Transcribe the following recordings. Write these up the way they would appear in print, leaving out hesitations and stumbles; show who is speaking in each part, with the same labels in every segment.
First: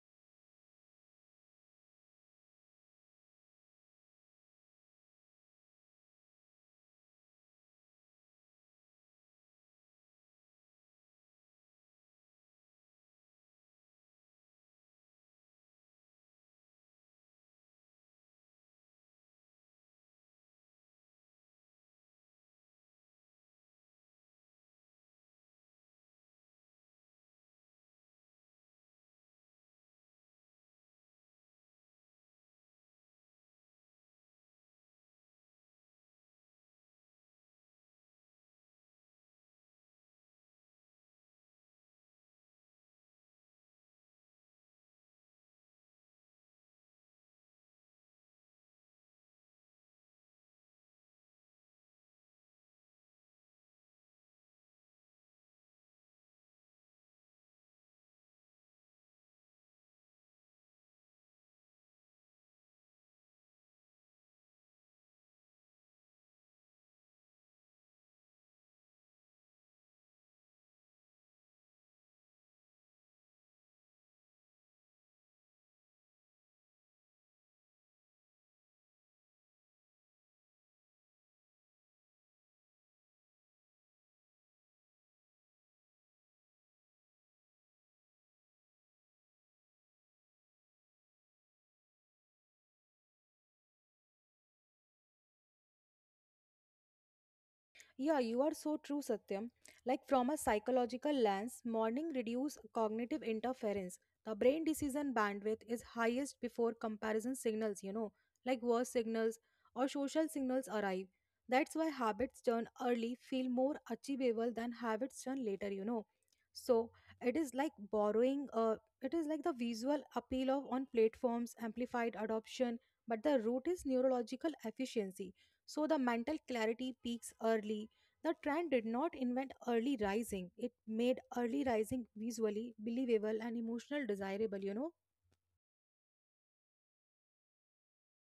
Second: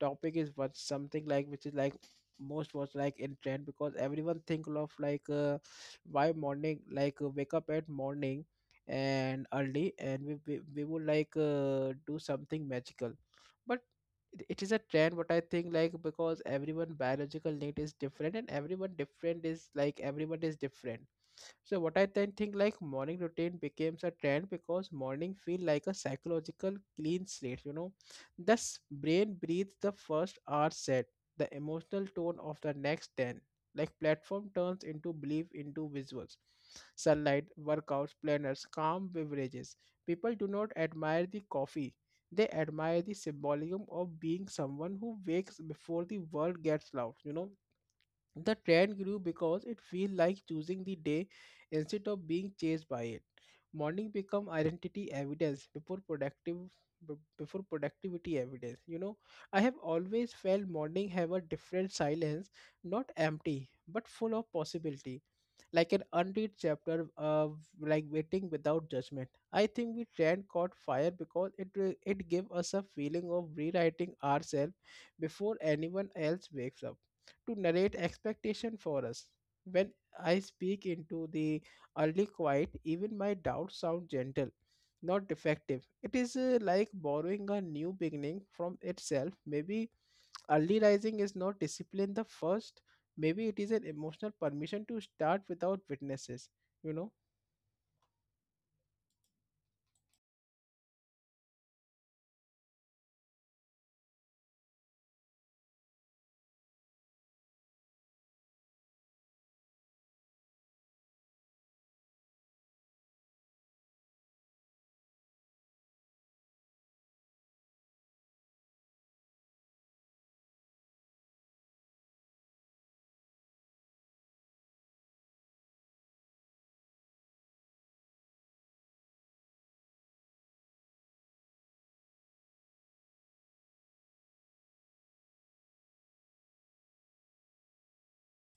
Speaker 1: topic is what something like which is like most was like in trend because everyone think of like why morning like wake up at morning and early and we would like do something magical. But it is a trend what I think, like, because everyone biological need is different and everyone different is like everyone is different, so what I then think, like, morning routine becomes a trend because morning feel like a psychological clean slate, you know. Thus brain breathes the first hour set, the emotional tone of the next ten. Like platform turns into belief into visuals. Sunlight, workouts, planners, calm beverages. People do not admire the coffee. They admire the symbolism of being someone who wakes before the world gets loud, you know, the trend grew because it feels like choosing the day instead of being chased by it. Morning become identity evidence before productive before productivity evidence. You know, I have always felt morning have a different silence, not empty, but full of possibility. Like an unread chapter of like waiting without judgment. I think we trend caught fire because it gave us a feeling of rewriting ourselves before anyone else wakes up to narrate expectation for us. When I speak into the early quiet, even my doubts sound gentle, not defective. It is like borrowing a new beginning from itself. Maybe early rising is not discipline the first. Maybe it is an emotional permission to start without witnesses. You know?
Speaker 2: Yeah, you are so true, Satyam. Like from a psychological lens, morning reduce cognitive interference. The brain decision bandwidth is highest before comparison signals, like worse signals or social signals arrive. That's why habits done early feel more achievable than habits done later. So it is like borrowing uh it is like the visual appeal of on platforms, amplified adoption, but the root is neurological efficiency. So the mental clarity peaks early. The trend did not invent early rising. It made early rising visually believable and emotional desirable.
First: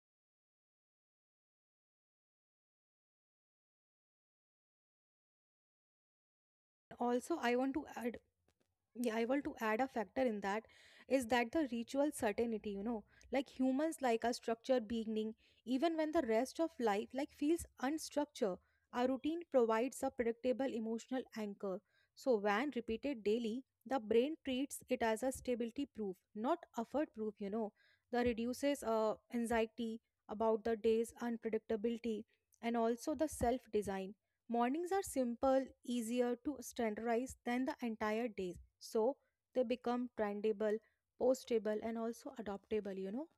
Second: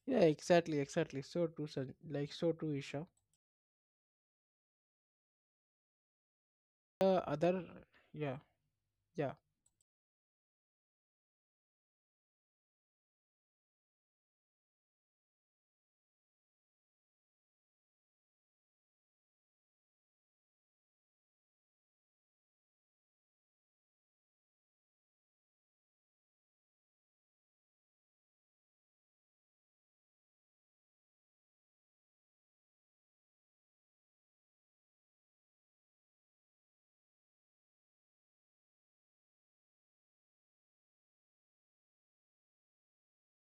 Speaker 1: Yeah, exactly, exactly. So true, like so true, Isha. The
Speaker 2: Also, I
Speaker 1: other,
Speaker 2: want to add.
Speaker 1: yeah,
Speaker 2: Yeah, I
Speaker 1: yeah.
Speaker 2: want to add a factor in that is that the ritual certainty, like humans like a structured beginning, even when the rest of life like feels unstructured, our routine provides a predictable emotional anchor. So when repeated daily, the brain treats it as a stability proof, not effort proof. That reduces anxiety about the day's unpredictability and also the self-design. Mornings are simple, easier to standardize than the entire days, so they become trendable, postable, and also adoptable.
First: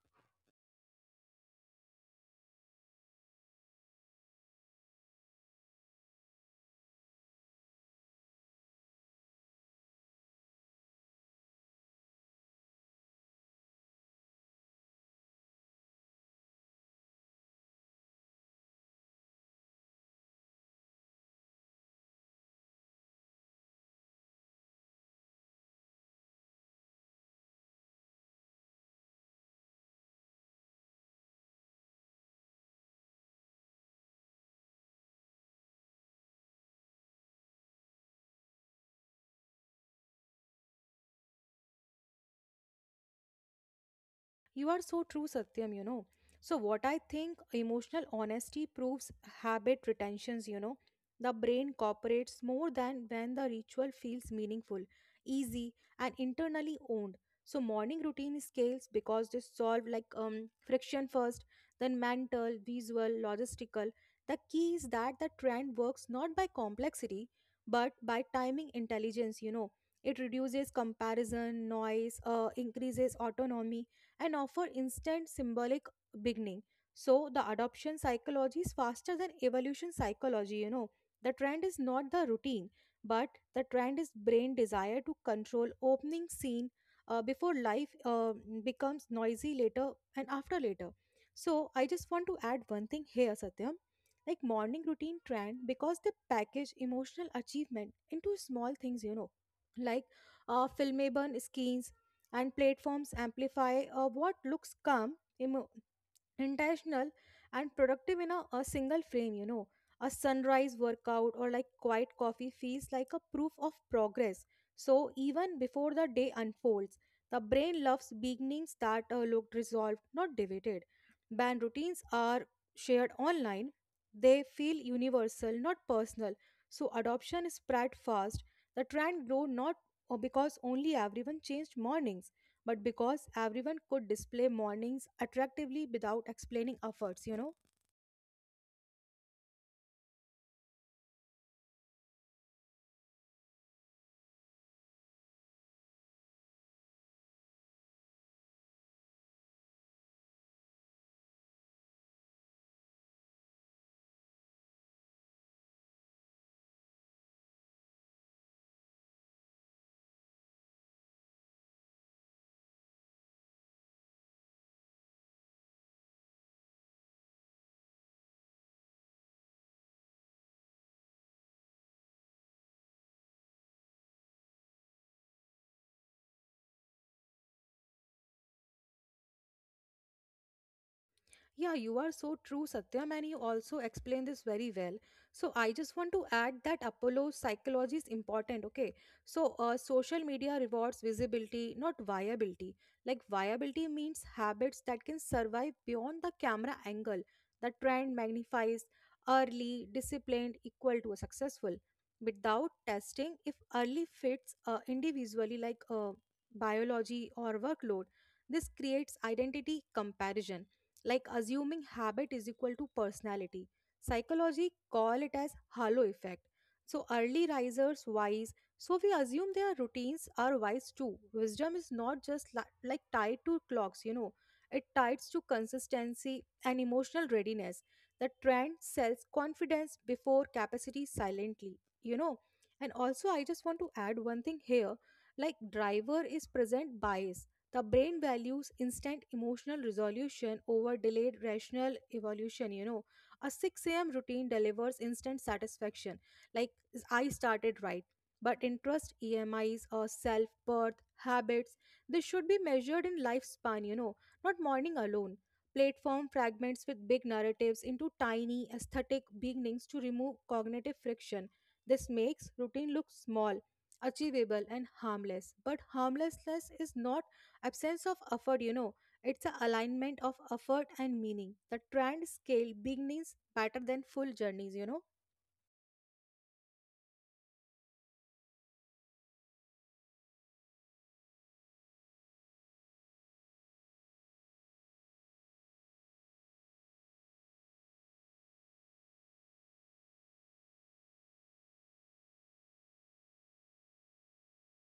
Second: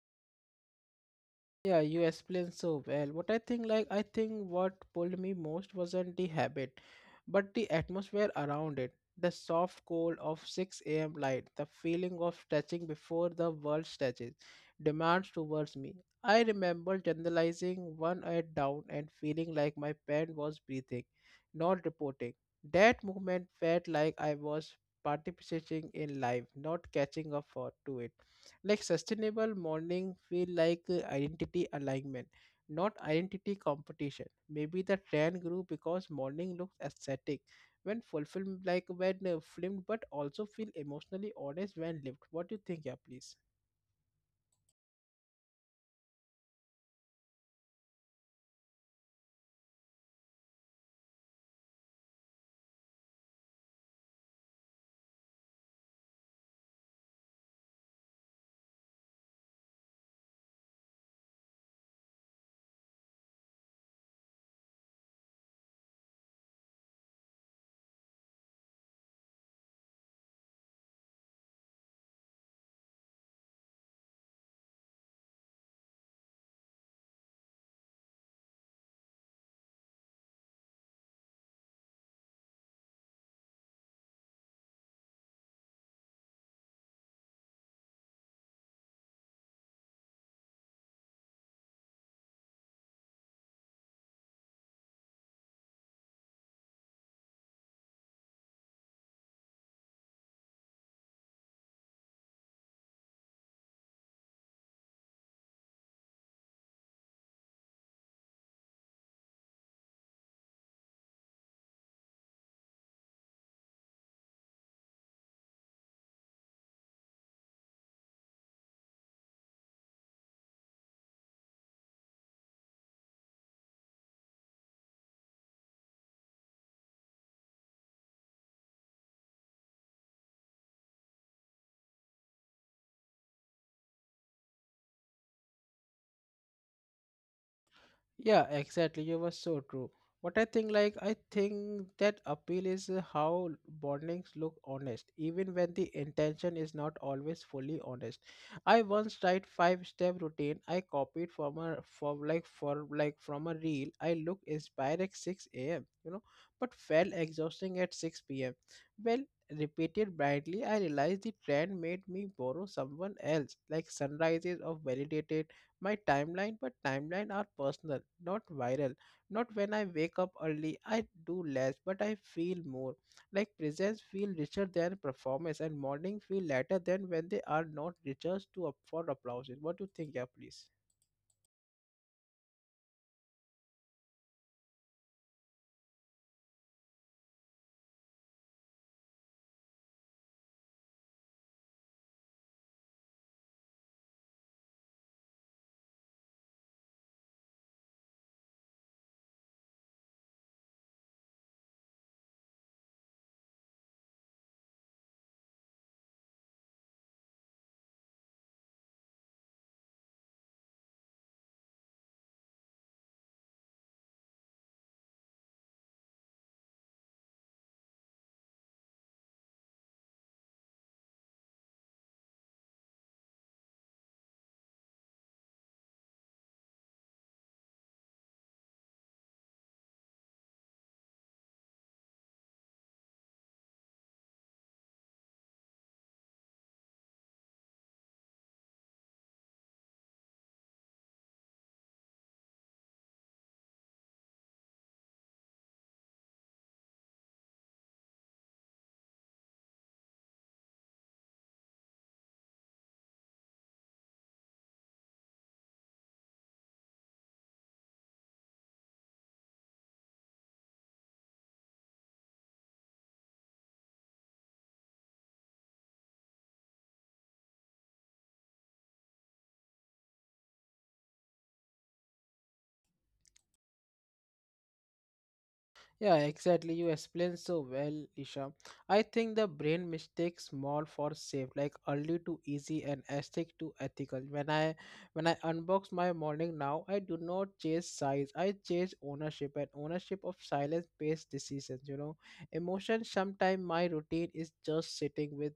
Speaker 1: Yeah, you explained so well. What I think, like, I think what pulled me most wasn't the habit, but the atmosphere around it. The soft cold of 6 a.m. light, the feeling of stretching before the world stretches, demands towards me. I remember generalizing one eye down and feeling like my pen was breathing, not reporting. That movement felt like I was participating in life, not catching up for to it, like sustainable morning feel like identity alignment, not identity competition. Maybe the trend grew because morning looks aesthetic when fulfilled, like when filmed, but also feel emotionally honest when lived. What do you think? Yeah, please.
Speaker 2: You are so true, Satyam. So, what I think emotional honesty proves habit retentions. The brain cooperates more than when the ritual feels meaningful, easy, and internally owned. So, morning routine scales because they solve like friction first, then mental, visual, logistical. The key is that the trend works not by complexity but by timing intelligence. It reduces comparison, noise, increases autonomy, and offer instant symbolic beginning. So the adoption psychology is faster than evolution psychology. The trend is not the routine, but the trend is brain desire to control opening scene before life becomes noisy later and after later. So I just want to add one thing here, Satyam. Like morning routine trend because they package emotional achievement into small things, like filmable skins and platforms amplify what looks calm, emo intentional, and productive in a single frame. A sunrise workout or like quiet coffee feels like a proof of progress. So even before the day unfolds, the brain loves beginnings that look resolved, not debated. Band routines are shared online; they feel universal, not personal. So adoption spread fast. The trend grew not because only everyone changed mornings, but because everyone could display mornings attractively without explaining efforts.
Speaker 1: Yeah, exactly. You were so true. What I think, like, I think that appeal is how bondings look honest, even when the intention is not always fully honest. I once tried five-step routine I copied from a from like for like from a reel. I looked inspired at 6 a.m. You know, but felt exhausting at 6 p.m. Well, repeated blindly, I realized the trend made me borrow someone else, like sunrises of validated my timeline, but timeline are personal, not viral. Not when I wake up early, I do less, but I feel more. Like presents feel richer than performance, and morning feel lighter than when they are not richer to up for applause. What do you think? Yeah, please.
Speaker 2: Yeah, you are so true, Satyam, and you also explain this very well. So I just want to add that Apollo's psychology is important, okay? So social media rewards visibility, not viability. Like viability means habits that can survive beyond the camera angle. The trend magnifies early, disciplined, equal to a successful. Without testing, if early fits individually like biology or workload, this creates identity comparison like assuming habit is equal to personality. Psychology call it as halo effect. So early risers wise, so we assume their routines are wise too. Wisdom is not just like tied to clocks. It ties to consistency and emotional readiness. The trend sells confidence before capacity silently. And also I just want to add one thing here. Like driver is present bias. The brain values instant emotional resolution over delayed rational evolution. A 6 a.m. routine delivers instant satisfaction, like I started right. But interest, EMIs, or self worth, habits, they should be measured in lifespan, not morning alone. Platform fragments with big narratives into tiny, aesthetic beginnings to remove cognitive friction. This makes routine look small, achievable and harmless, but harmlessness is not absence of effort, it's a alignment of effort and meaning. The trend scale beginnings better than full journeys, you know.
Speaker 1: Yeah, exactly. You explained so well, Isha. I think the brain mistakes small for safe, like early to easy and aesthetic to ethical. When I unbox my morning now, I do not chase size. I chase ownership and ownership of silence-based decisions. You know, emotion. Sometimes my routine is just sitting with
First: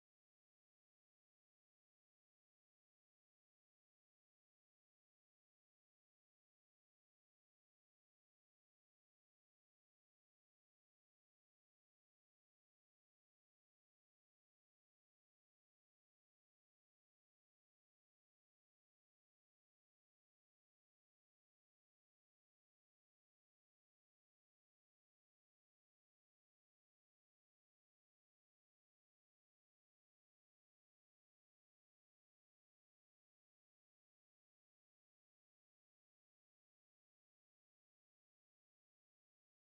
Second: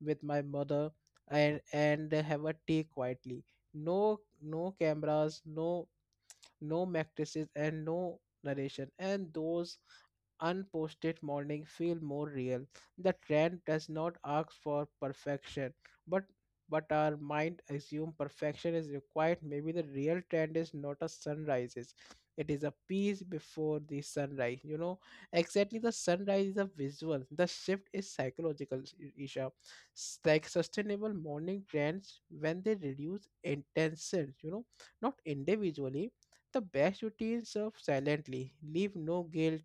Speaker 1: with my mother and have a tea quietly. No, no cameras. No no matrices and no narration, and those unposted morning feel more real. The trend does not ask for perfection, but but our mind assume perfection is required. Maybe the real trend is not a sunrises, it is a peace before the sunrise, you know. Exactly, the sunrise is a visual, the shift is psychological, Isha. Like sustainable morning trends when they reduce intentions, you know, not individually. The best routines serve silently, leave no guilt,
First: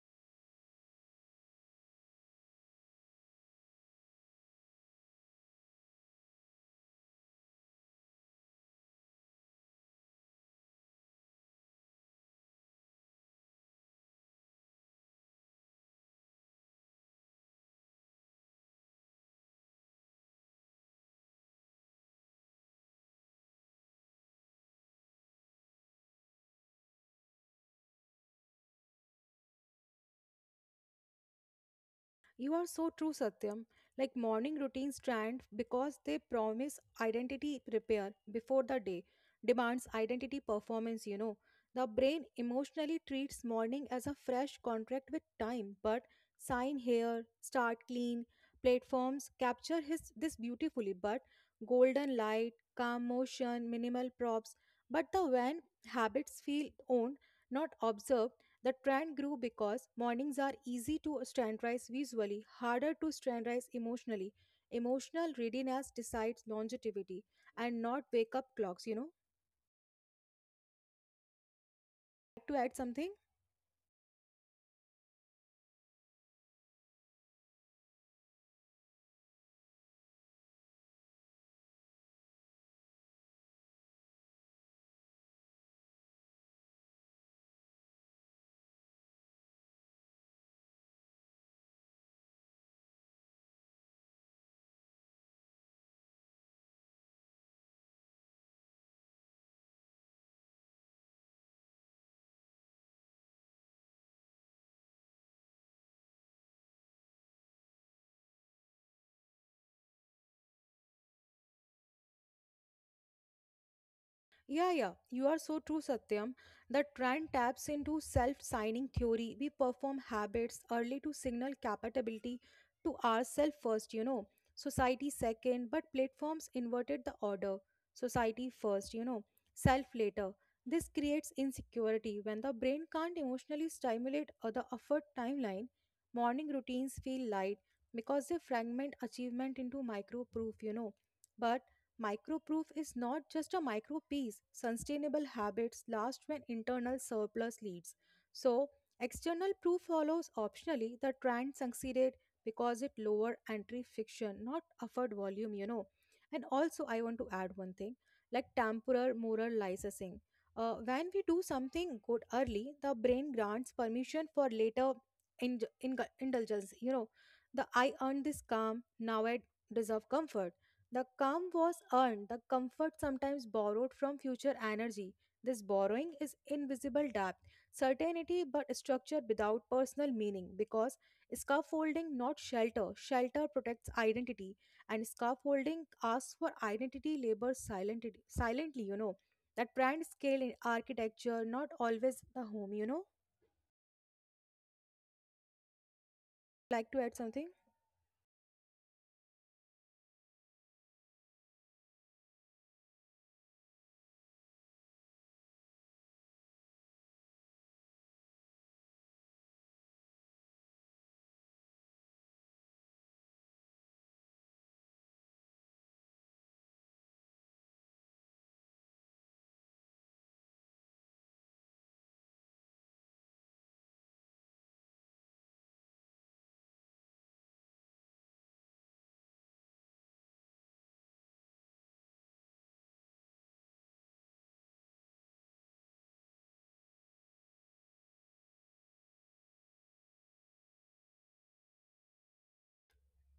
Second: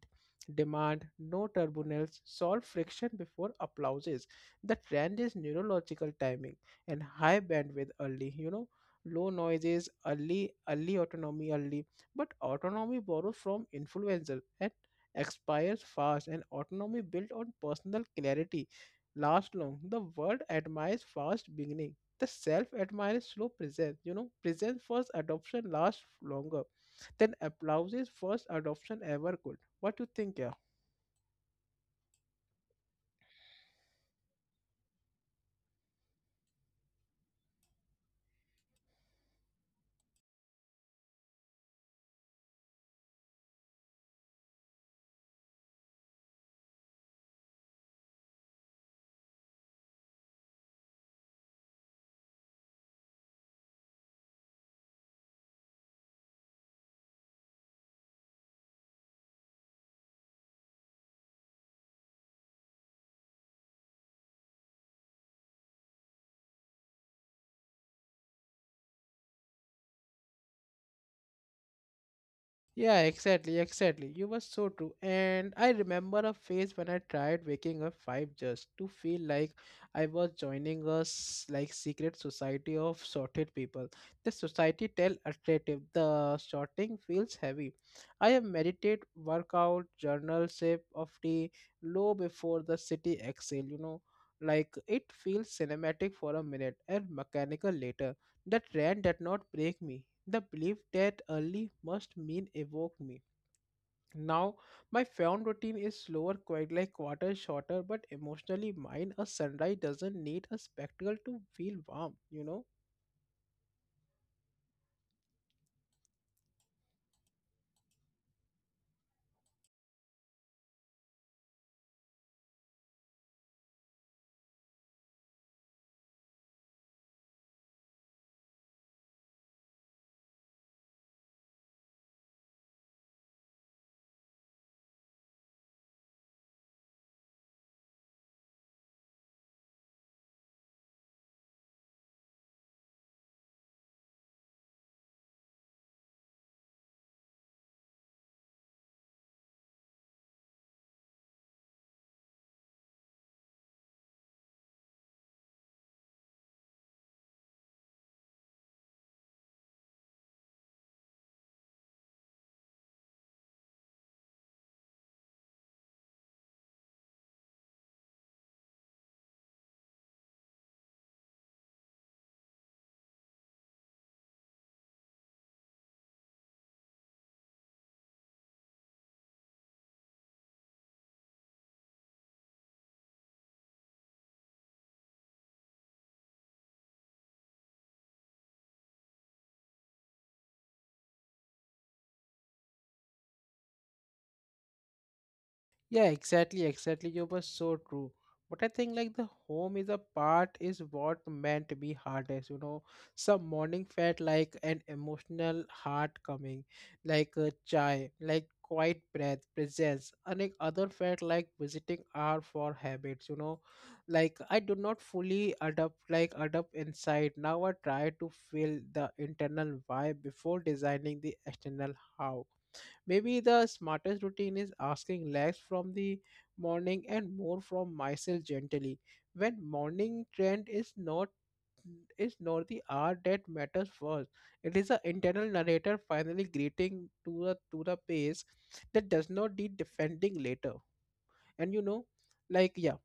Speaker 1: demand no turbulence, solve friction before applauses. The trend is neurological timing and high bandwidth early, you know, low noises, early, early autonomy early. But autonomy borrows from influencer and expires fast, and autonomy built on personal clarity last long. The world admires fast beginning. The self admires slow presence. You know, presence first adoption lasts longer than applause's first adoption ever could. What do you think? Yeah?
Speaker 2: You are so true, Satyam. Like morning routines trend because they promise identity repair before the day demands identity performance. The brain emotionally treats morning as a fresh contract with time, but sign here, start clean. Platforms capture his this beautifully, but golden light, calm motion, minimal props. But the when habits feel owned, not observed. The trend grew because mornings are easy to standardize visually, harder to standardize emotionally. Emotional readiness decides longevity and not wake up clocks. To add something?
Speaker 1: Yeah, exactly, exactly. You were so true. And I remember a phase when I tried waking up five just to feel like I was joining a like secret society of sorted people. The society tell attractive. The sorting feels heavy. I have meditate, workout, journal, sip of tea, low before the city exhale, you know. Like it feels cinematic for a minute and mechanical later. The trend did not break me. The belief that early must mean evoke me. Now, my film routine is slower, quite like quarter shorter, but emotionally mine. A sunrise doesn't need a spectacle to feel warm, you know.
Speaker 2: Yeah, yeah, you are so true, Satyam. The trend taps into self signing theory. We perform habits early to signal capability to ourselves first, society second, but platforms inverted the order society first, self later. This creates insecurity when the brain can't emotionally stimulate or the effort timeline. Morning routines feel light because they fragment achievement into micro proof. But microproof is not just a micro piece. Sustainable habits last when internal surplus leads. So, external proof follows optionally. The trend succeeded because it lower entry friction, not offered volume. And also, I want to add one thing like temporal moral licensing. When we do something good early, the brain grants permission for later in, indulgence. The I earned this calm, now I deserve comfort. The calm was earned, the comfort sometimes borrowed from future energy. This borrowing is invisible debt, certainty but structure without personal meaning because scaffolding not shelter. Shelter protects identity and scaffolding asks for identity labor silently, silently. That brand scale in architecture, not always the home.
Speaker 1: Yeah,
Speaker 2: Like
Speaker 1: exactly,
Speaker 2: to add
Speaker 1: exactly.
Speaker 2: something?
Speaker 1: You were so true. But I think, like, the home is a part is what meant to be hardest, you know. Some morning felt like an emotional heart coming, like a chai, like quiet breath, presence. And like other felt like visiting hour for habits, you know. Like I do not fully adapt, like adapt inside. Now I try to feel the internal why before designing the external how. Maybe the smartest routine is asking less from the morning and more from myself gently. When morning trend is not the hour that matters first. It is the internal narrator finally greeting to the pace that does not need defending later. And you know, like, yeah.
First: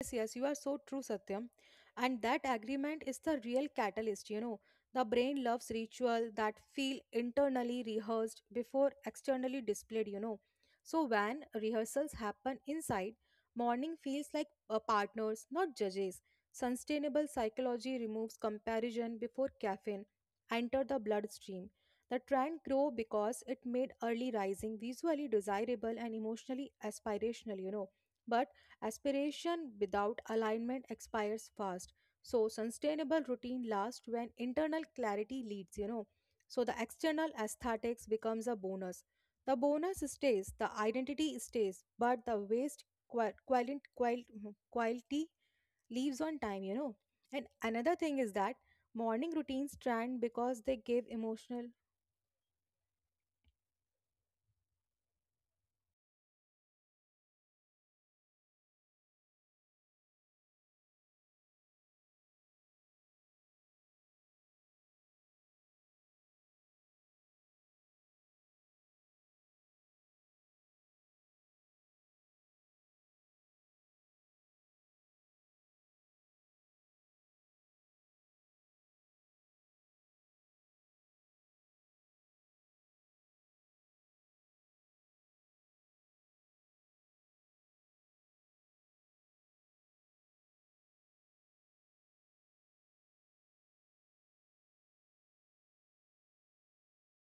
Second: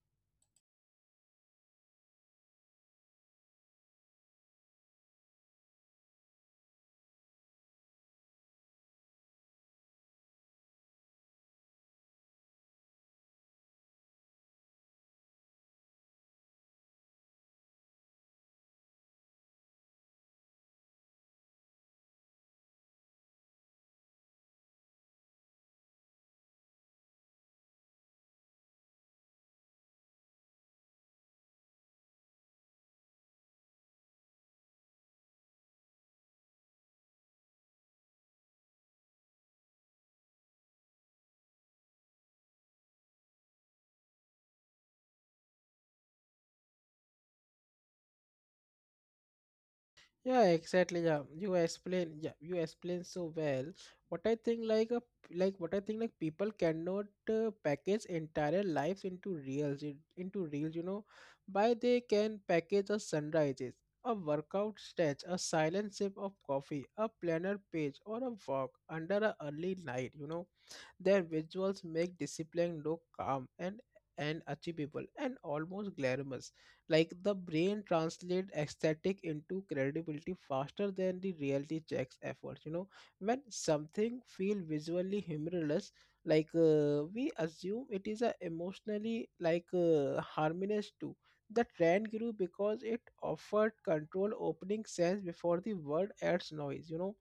Speaker 2: Yes, yes, you are so true, Satyam. And that agreement is the real catalyst. The brain loves ritual that feel internally rehearsed before externally displayed. So when rehearsals happen inside, morning feels like partners, not judges. Sustainable psychology removes comparison before caffeine enter the bloodstream. The trend grow because it made early rising visually desirable and emotionally aspirational. But aspiration without alignment expires fast. So sustainable routine lasts when internal clarity leads. So the external aesthetics becomes a bonus. The bonus stays, the identity stays, but the waste quality leaves on time. And another thing is that morning routines trend
Speaker 1: Yeah,
Speaker 2: because they
Speaker 1: exactly.
Speaker 2: give
Speaker 1: Yeah, you
Speaker 2: emotional.
Speaker 1: explain. Yeah, you explain so well. What I think, like a, like what I think, like, people cannot package entire lives into reels, into reels. You know, by they can package a sunrises, a workout stretch, a silent sip of coffee, a planner page, or a walk under a early night. You know, their visuals make discipline look calm and achievable and almost glamorous. Like the brain translates aesthetic into credibility faster than the reality checks efforts. You know, when something feels visually humorless, like we assume it is a emotionally like harmless too. The trend grew because it offered control opening sense before the word adds noise, you know.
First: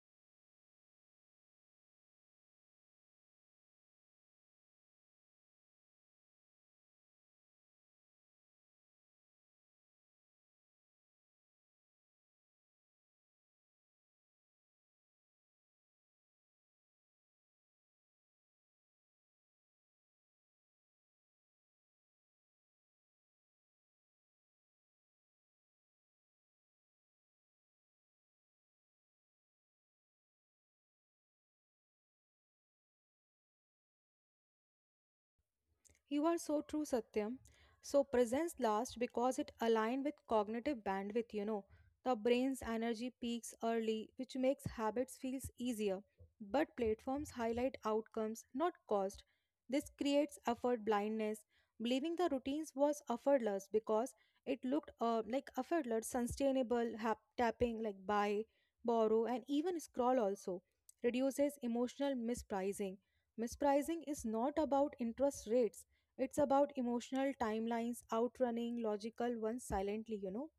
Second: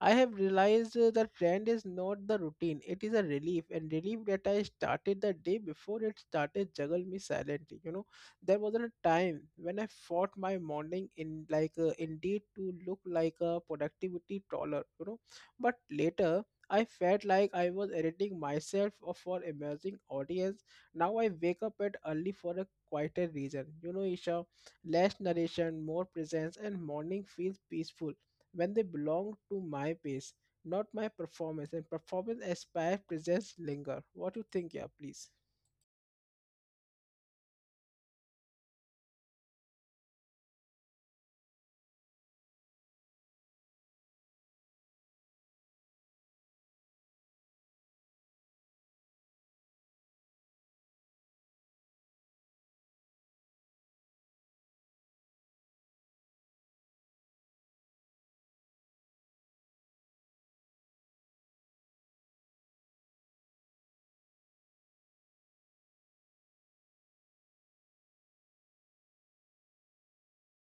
Speaker 1: I have realized that brand is not the routine, it is a relief, and relief that I started the day before it started juggle me silently. You know, there was a time when I fought my morning in like indeed to look like a productivity taller, you know, but later. I felt like I was editing myself or for emerging audience. Now I wake up at early for a quieter reason. You know, Isha, less narration, more presence, and morning feels peaceful when they belong to my pace, not my performance. And performance aspire presents linger. What you think? Yeah, please.
Speaker 2: You are so true, Satyam. So, presence lasts because it aligns with cognitive bandwidth. The brain's energy peaks early, which makes habits feel easier. But platforms highlight outcomes, not cost. This creates effort blindness, believing the routines was effortless because it looked like effortless, sustainable, tapping like buy, borrow, and even scroll also reduces emotional mispricing. Mispricing is not about interest rates. It's about emotional timelines outrunning logical ones silently.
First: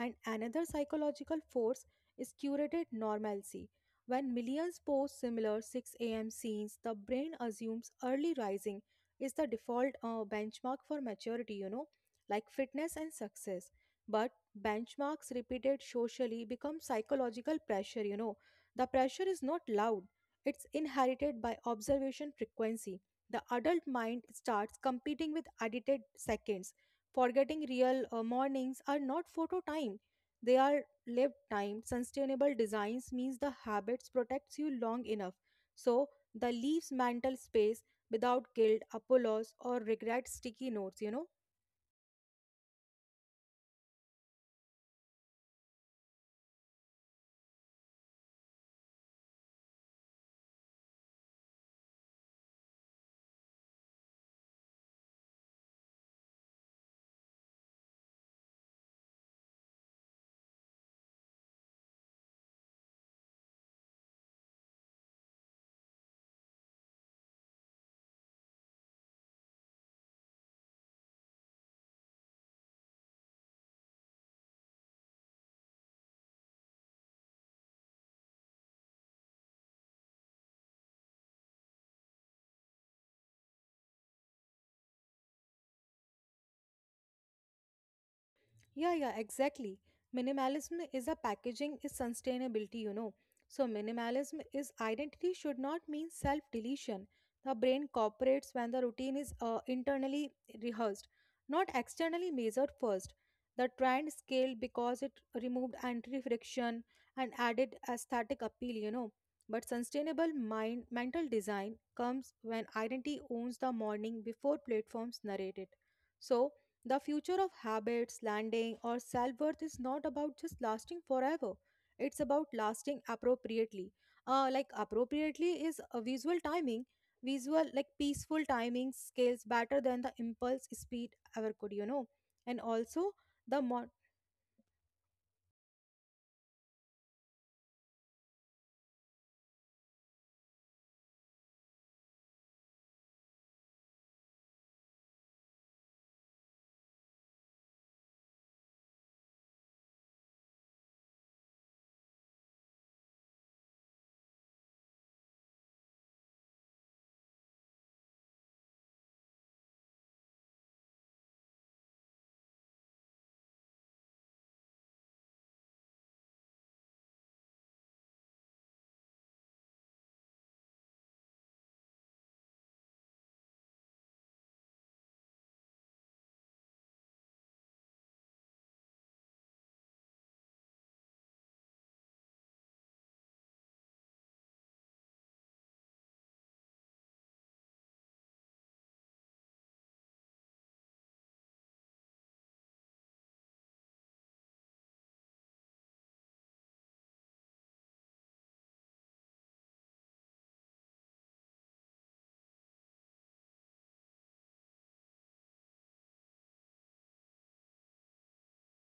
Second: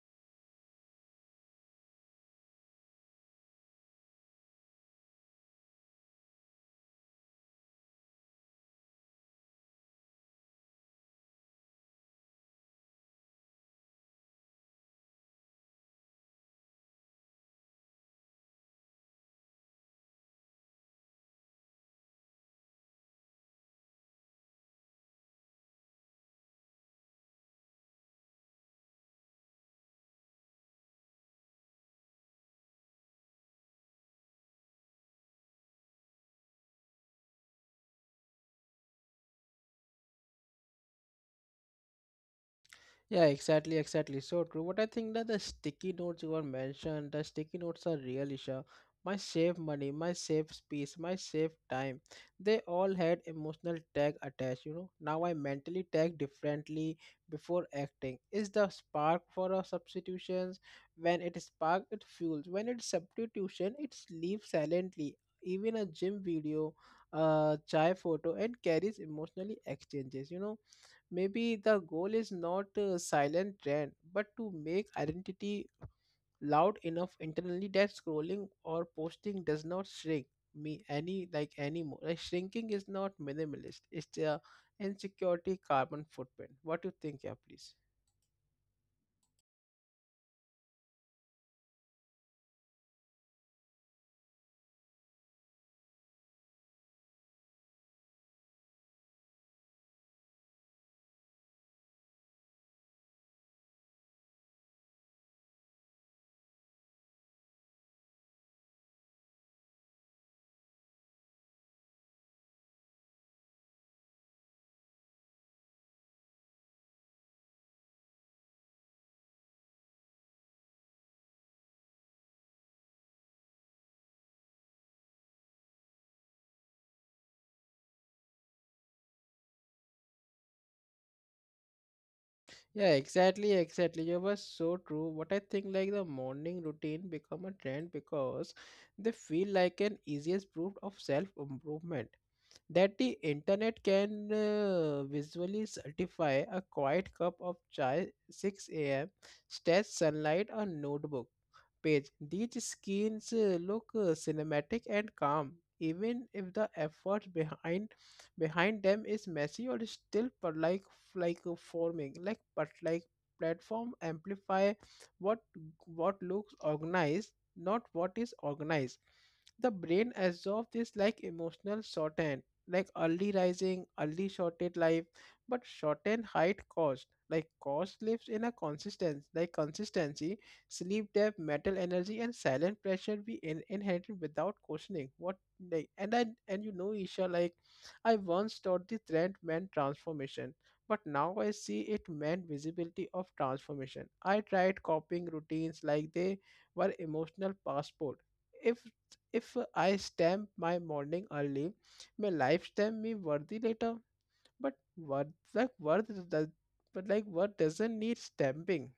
Speaker 2: And another psychological force is curated normalcy. When millions post similar 6 a.m. scenes, the brain assumes early rising is the default benchmark for maturity, like fitness and success. But benchmarks repeated socially become psychological pressure. The pressure is not loud, it's inherited by observation frequency. The adult mind starts competing with edited seconds, forgetting real mornings are not photo time, they are lived time. Sustainable designs means the habits protects you long enough. So the leaves mental space without guilt, apologies or regret sticky notes.
Speaker 1: Yeah, exactly, exactly. So true. But I think that the sticky notes you were mentioned, the sticky notes are real issue. My save money, my save space, my save time. They all had emotional tag attached, you know. Now I mentally tag differently before acting. Is the spark for a substitutions? When it spark it fuels. When it's substitution, it leaves silently. Even a gym video, chai photo and carries emotionally exchanges, you know. Maybe the goal is not a silent trend, but to make identity loud enough internally that scrolling or posting does not shrink me any like anymore. Like shrinking is not minimalist. It's the insecurity carbon footprint. What do you think? Yeah, please.
Speaker 2: Yeah, yeah, exactly. Minimalism is a packaging is sustainability. So minimalism is identity should not mean self deletion. The brain cooperates when the routine is internally rehearsed, not externally measured first. The trend scaled because it removed anti friction and added aesthetic appeal. But sustainable mind mental design comes when identity owns the morning before platforms narrate it. So the future of habits, landing, or self worth is not about just lasting forever. It's about lasting appropriately. Like appropriately is a visual timing, visual like peaceful timing scales better than the impulse speed ever could. And
Speaker 1: Yeah,
Speaker 2: also
Speaker 1: exactly,
Speaker 2: the
Speaker 1: exactly.
Speaker 2: mo-
Speaker 1: You were so true. What I think, like, the morning routine become a trend because they feel like an easiest proof of self improvement that the internet can visually certify a quiet cup of chai 6 a.m., stage sunlight, a notebook page. These scenes look cinematic and calm, even if the effort behind them is messy or still per like forming, like, but like, platform amplify what what looks organized, not what is organized. The brain absorbs this like emotional shorthand, like early rising, early shorted life, but shortened height cost. Like cost lives in a consistency, like consistency, sleep debt, mental energy, and silent pressure we inherited without questioning. What, like, and I and you know, Isha, like, I once thought the trend meant transformation, but now I see it meant visibility of transformation. I tried copying routines like they were emotional passport. If if I stamp my morning early, my life stamp me worthy later. But worth, like worth does but like worth doesn't need stamping,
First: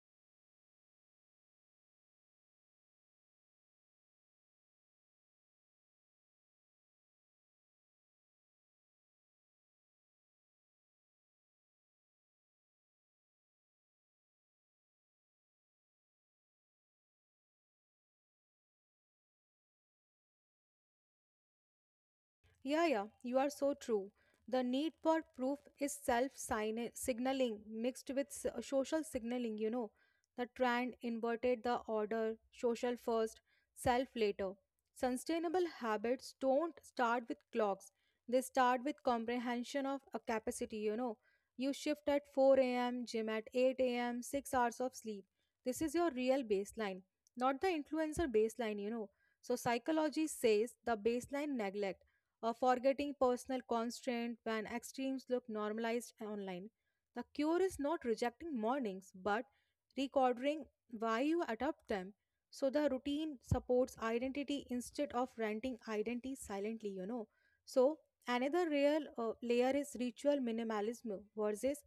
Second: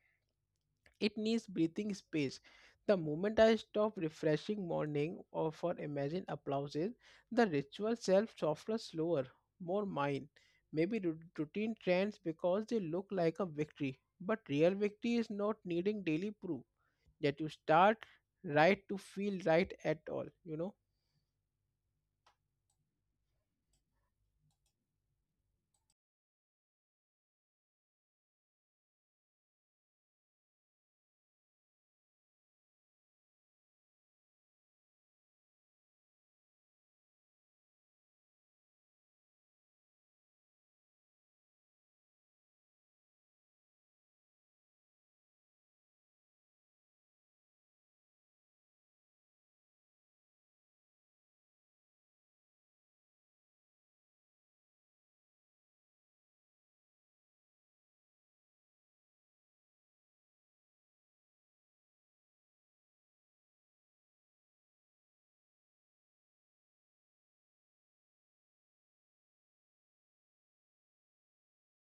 Speaker 1: it needs breathing space. The moment I stop refreshing morning or for imagined applauses, the ritual self softens slower, more mine. Maybe routine trends because they look like a victory, but real victory is not needing daily proof that you start right to feel right at all.
Speaker 2: Yeah, yeah, you are so true. The need for proof is self signaling mixed with social signaling. The trend inverted the order social first, self later. Sustainable habits don't start with clocks, they start with comprehension of a capacity, you know. You shift at 4 a.m., gym at 8 a.m., 6 hours of sleep. This is your real baseline, not the influencer baseline. So, psychology says the baseline neglect or forgetting personal constraint when extremes look normalized online. The cure is not rejecting mornings but recording why you adopt them. So the routine supports identity instead of renting identity silently. So another real layer is ritual minimalism versus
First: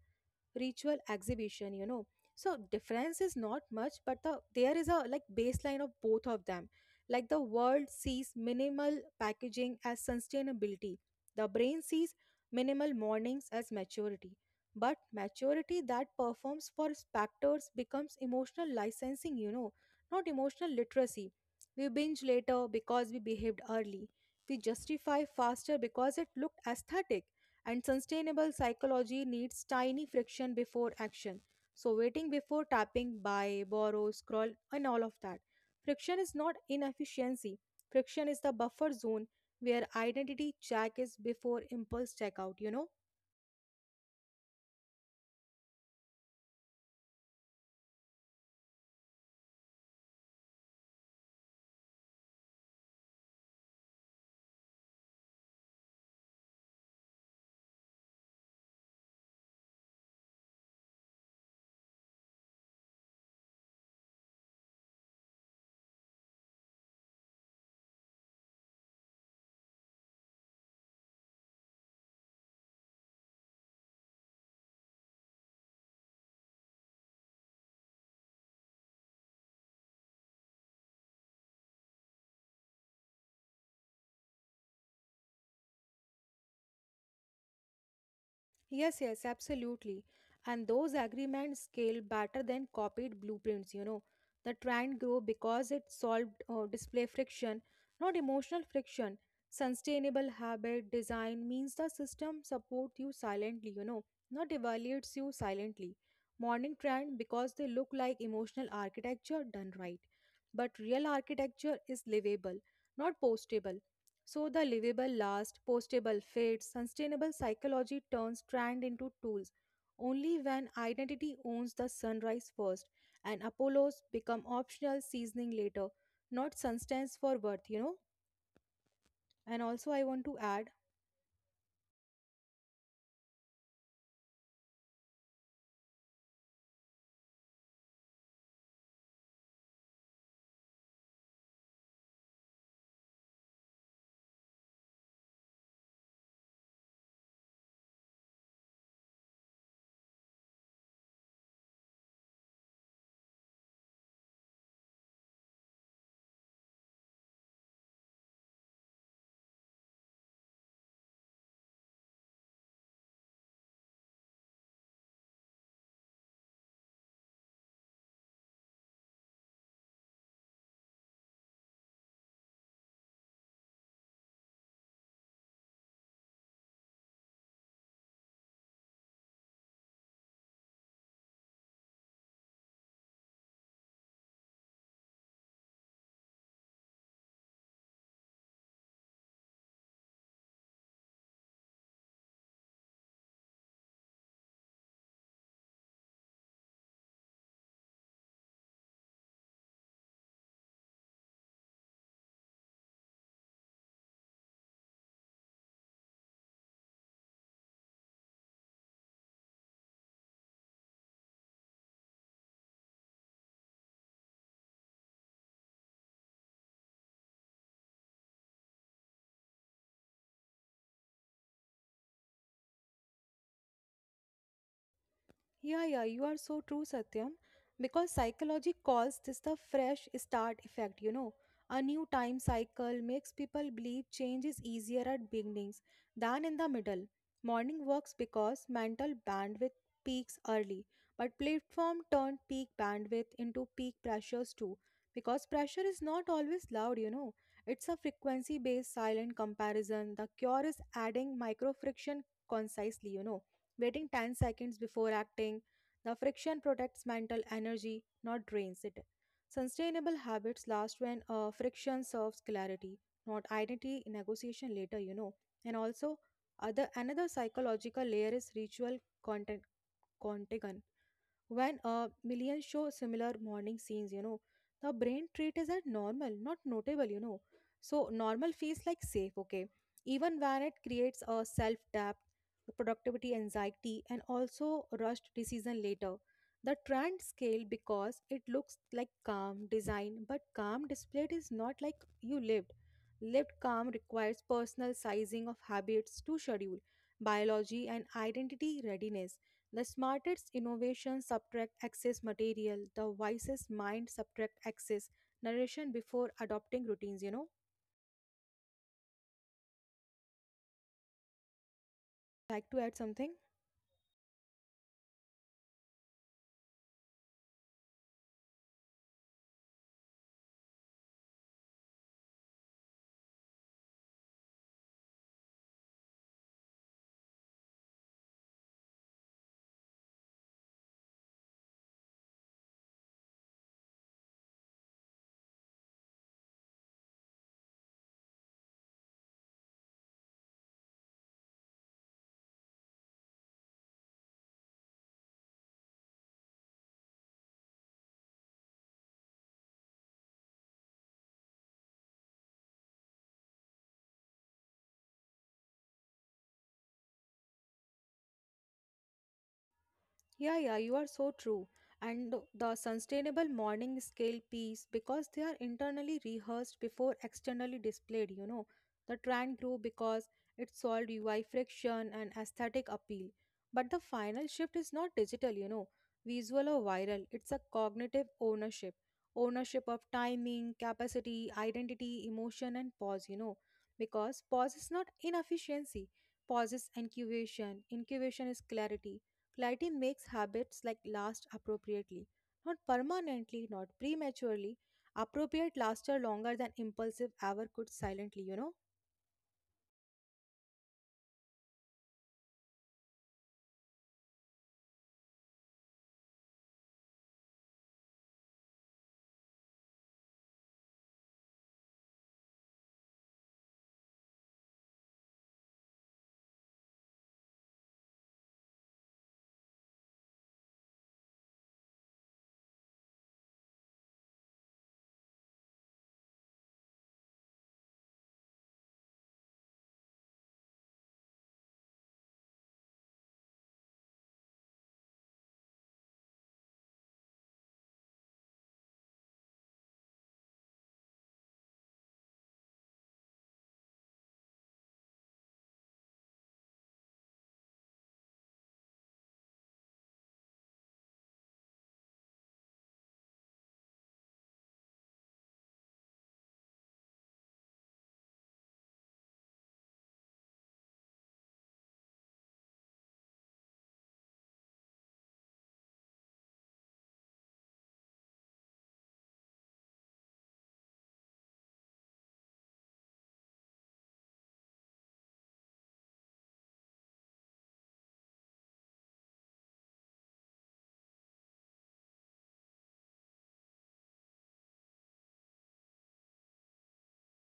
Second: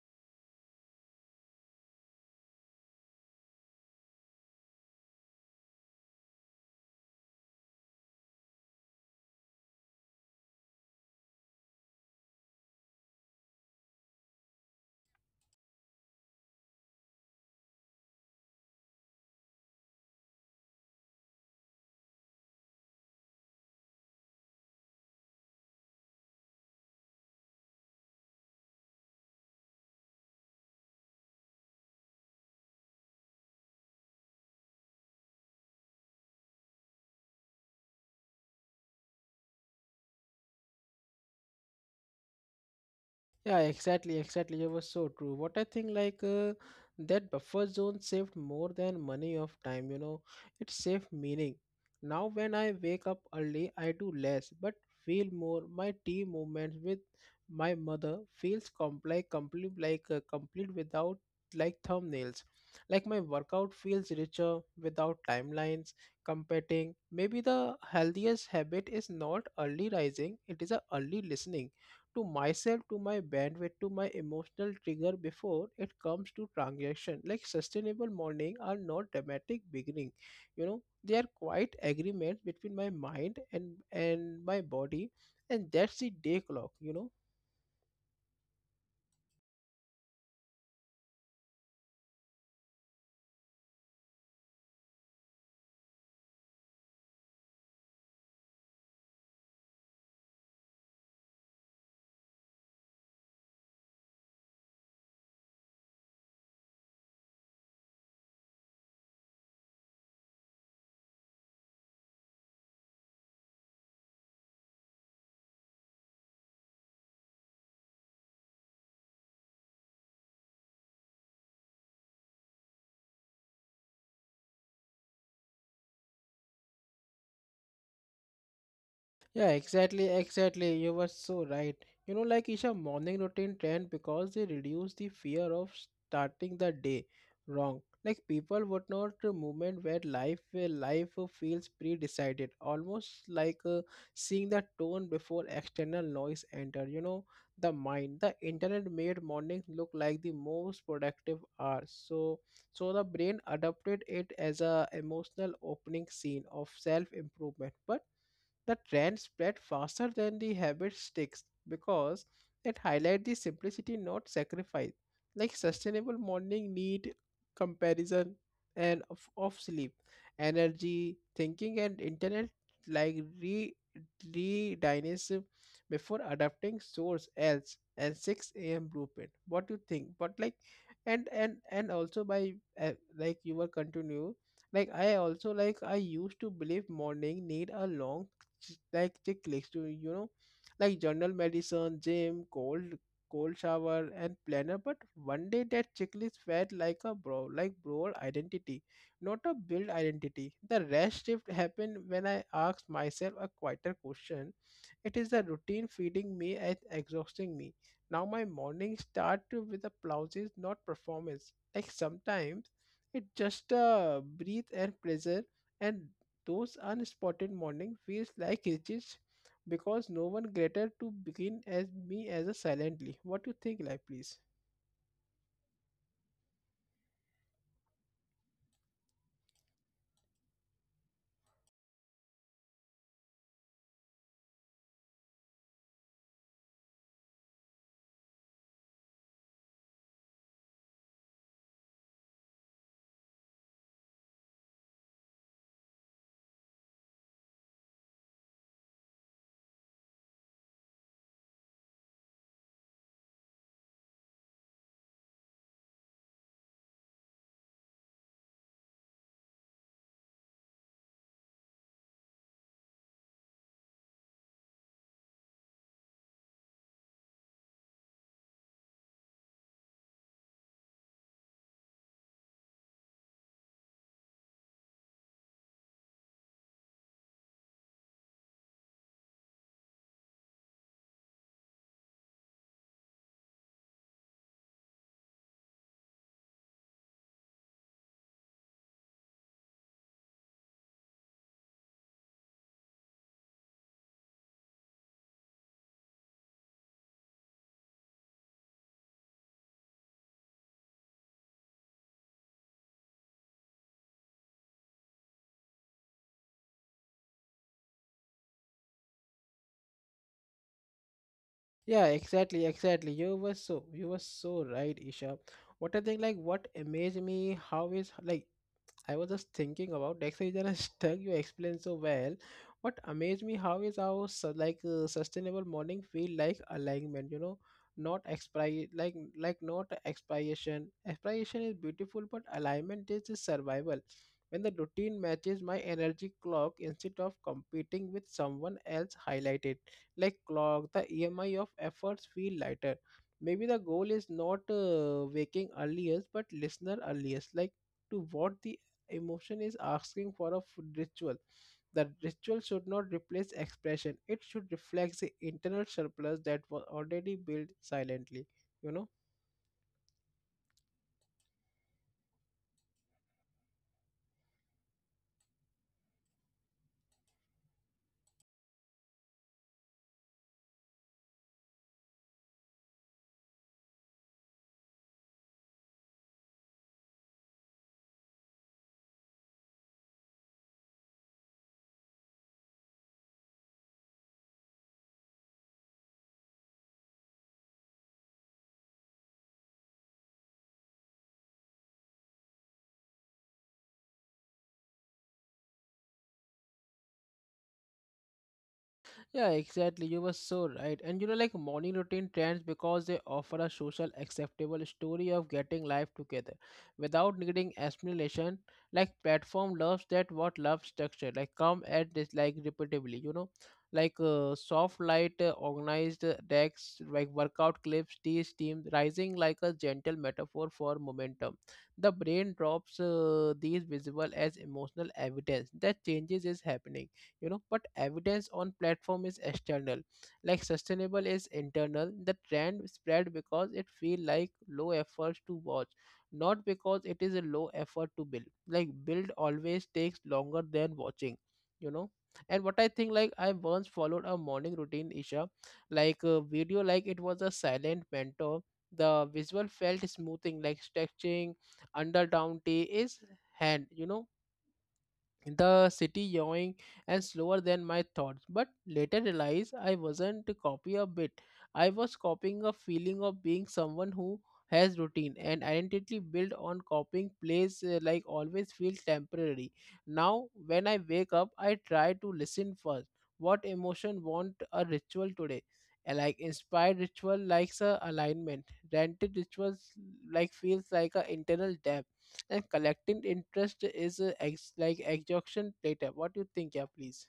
Speaker 2: ritual exhibition, you know. So difference is not much, but there is a like baseline of both of them. Like the world sees minimal packaging as sustainability, the brain sees minimal mornings as maturity. But maturity that performs for spectators becomes emotional licensing, you know, not emotional literacy. We binge later because we behaved early, we justify faster because it looked aesthetic, and sustainable psychology needs tiny friction before action. So, waiting before tapping, buy, borrow, scroll, and all of that. Friction is not inefficiency, friction is the buffer zone where identity check is before impulse checkout.
Speaker 1: Yeah, exactly, exactly. It was so true. What I think, like, that buffer zone saved more than money of time, it saved meaning. Now, when I wake up early, I do less but feel more. My tea movements with my mother feels complex, complete without like thumbnails. Like, my workout feels richer without timelines, competing. Maybe the healthiest habit is not early rising, it is a early listening to myself, to my bandwidth, to my emotional trigger before it comes to transaction. Like sustainable morning are not dramatic beginning. You know, they are quite agreements between my mind and my body, and that's the day clock. You know.
Speaker 2: Yes, yes, absolutely. And those agreements scale better than copied blueprints, The trend grew because it solved display friction, not emotional friction. Sustainable habit design means the system supports you silently, not evaluates you silently. Morning trend because they look like emotional architecture done right. But real architecture is livable, not postable. So the livable lasts, postable fades, sustainable psychology turns trend into tools. Only when identity owns the sunrise first and Apollos become optional seasoning later, not substance for worth. And
Speaker 1: Yeah,
Speaker 2: also, I
Speaker 1: exactly,
Speaker 2: want to add.
Speaker 1: exactly. You were so right. You know, like, Isha, morning routine trend because they reduce the fear of starting the day wrong. Like people would not movement where life feels pre-decided, almost like seeing the tone before external noise enter. You know, the mind. The internet made morning look like the most productive hour. So, the brain adopted it as a emotional opening scene of self-improvement, but the trend spread faster than the habit sticks because it highlight the simplicity not sacrifice. Like sustainable morning need comparison and of sleep, energy, thinking, and internet, like re re dynamism before adapting source else and 6 a.m. blueprint. What do you think? But like, and also by, uh, like, you were continue. Like, I also, like, I used to believe morning need a long like, chick to, you know, like, general medicine, gym, cold shower and planner, but one day that checklist felt like a broad identity, not a build identity. The rest shift happened when I asked myself a quieter question. It is the routine feeding me and exhausting me. Now my morning start with applauses, not performance. Like, sometimes it just breathe and pleasure, and those unspotted morning feels like riches because no one greater to begin as me as a silently. What you think, like, please?
Speaker 2: Yeah, yeah, you are so true, Satyam. Because psychology calls this the fresh start effect, A new time cycle makes people believe change is easier at beginnings than in the middle. Morning works because mental bandwidth peaks early, but platform turned peak bandwidth into peak pressures too. Because pressure is not always loud, It's a frequency based silent comparison. The cure is adding micro friction concisely, waiting 10 seconds before acting. The friction protects mental energy, not drains it. Sustainable habits last when friction serves clarity, not identity negotiation later, And also, other another psychological layer is ritual content. When a million show similar morning scenes, the brain treat is at normal, not notable, So normal feels like safe, okay? Even when it creates a self doubt, productivity anxiety, and also rushed decision later. The trend scale because it looks like calm design, but calm displayed is not like you lived. Lived calm requires personal sizing of habits to schedule, biology, and identity readiness. The smartest innovations subtract excess material, the wisest mind subtract excess narration before adopting routines,
Speaker 1: Yeah,
Speaker 2: Like
Speaker 1: exactly,
Speaker 2: to add
Speaker 1: exactly.
Speaker 2: something?
Speaker 1: You were so right, Isha. What I think, like, what amazed me, how is like, I was just thinking about actually that I stuck you explained so well. What amazed me how is how like sustainable morning feel like alignment. You know, not expri like not expiration. Expiration is beautiful, but alignment is survival. When the routine matches my energy clock instead of competing with someone else highlighted like clock, the EMI of efforts feel lighter. Maybe the goal is not waking earliest, but listener earliest. Like, to what the emotion is asking for a ritual. The ritual should not replace expression, it should reflect the internal surplus that was already built silently, you know.
Speaker 2: Yeah, yeah, you are so true. And the sustainable morning scale piece, because they are internally rehearsed before externally displayed, The trend grew because it solved UI friction and aesthetic appeal. But the final shift is not digital, visual or viral. It's a cognitive ownership. Ownership of timing, capacity, identity, emotion, and pause, Because pause is not inefficiency, pause is incubation, incubation is clarity. Clarity makes habits like last appropriately, not permanently, not prematurely. Appropriate laster longer than impulsive ever could silently,
Speaker 1: Yeah, exactly. You were so right. And you know, like, morning routine trends because they offer a social acceptable story of getting life together without needing explanation. Like platform loves that what love structure, like, come at this like repeatedly, you know, like soft light, organized decks, like workout clips, tea steam rising like a gentle metaphor for momentum. The brain drops these visible as emotional evidence that changes is happening, you know, but evidence on platform is external. Like sustainable is internal. The trend spread because it feel like low efforts to watch, not because it is a low effort to build. Like, build always takes longer than watching, you know. And what I think, like, I once followed a morning routine, Isha, like a video, like it was a silent mentor. The visual felt smoothing like stretching under down tea is hand, you know, the city yawing and slower than my thoughts, but later realized I wasn't to copy a bit. I was copying a feeling of being someone who has routine, and identity built on copying plays like, always feel temporary. Now when I wake up I try to listen first, what emotion want a ritual today. Like, inspired ritual likes a alignment, rented rituals like feels like a internal depth, and collecting interest is like exhaustion later. What do you think, yeah, please?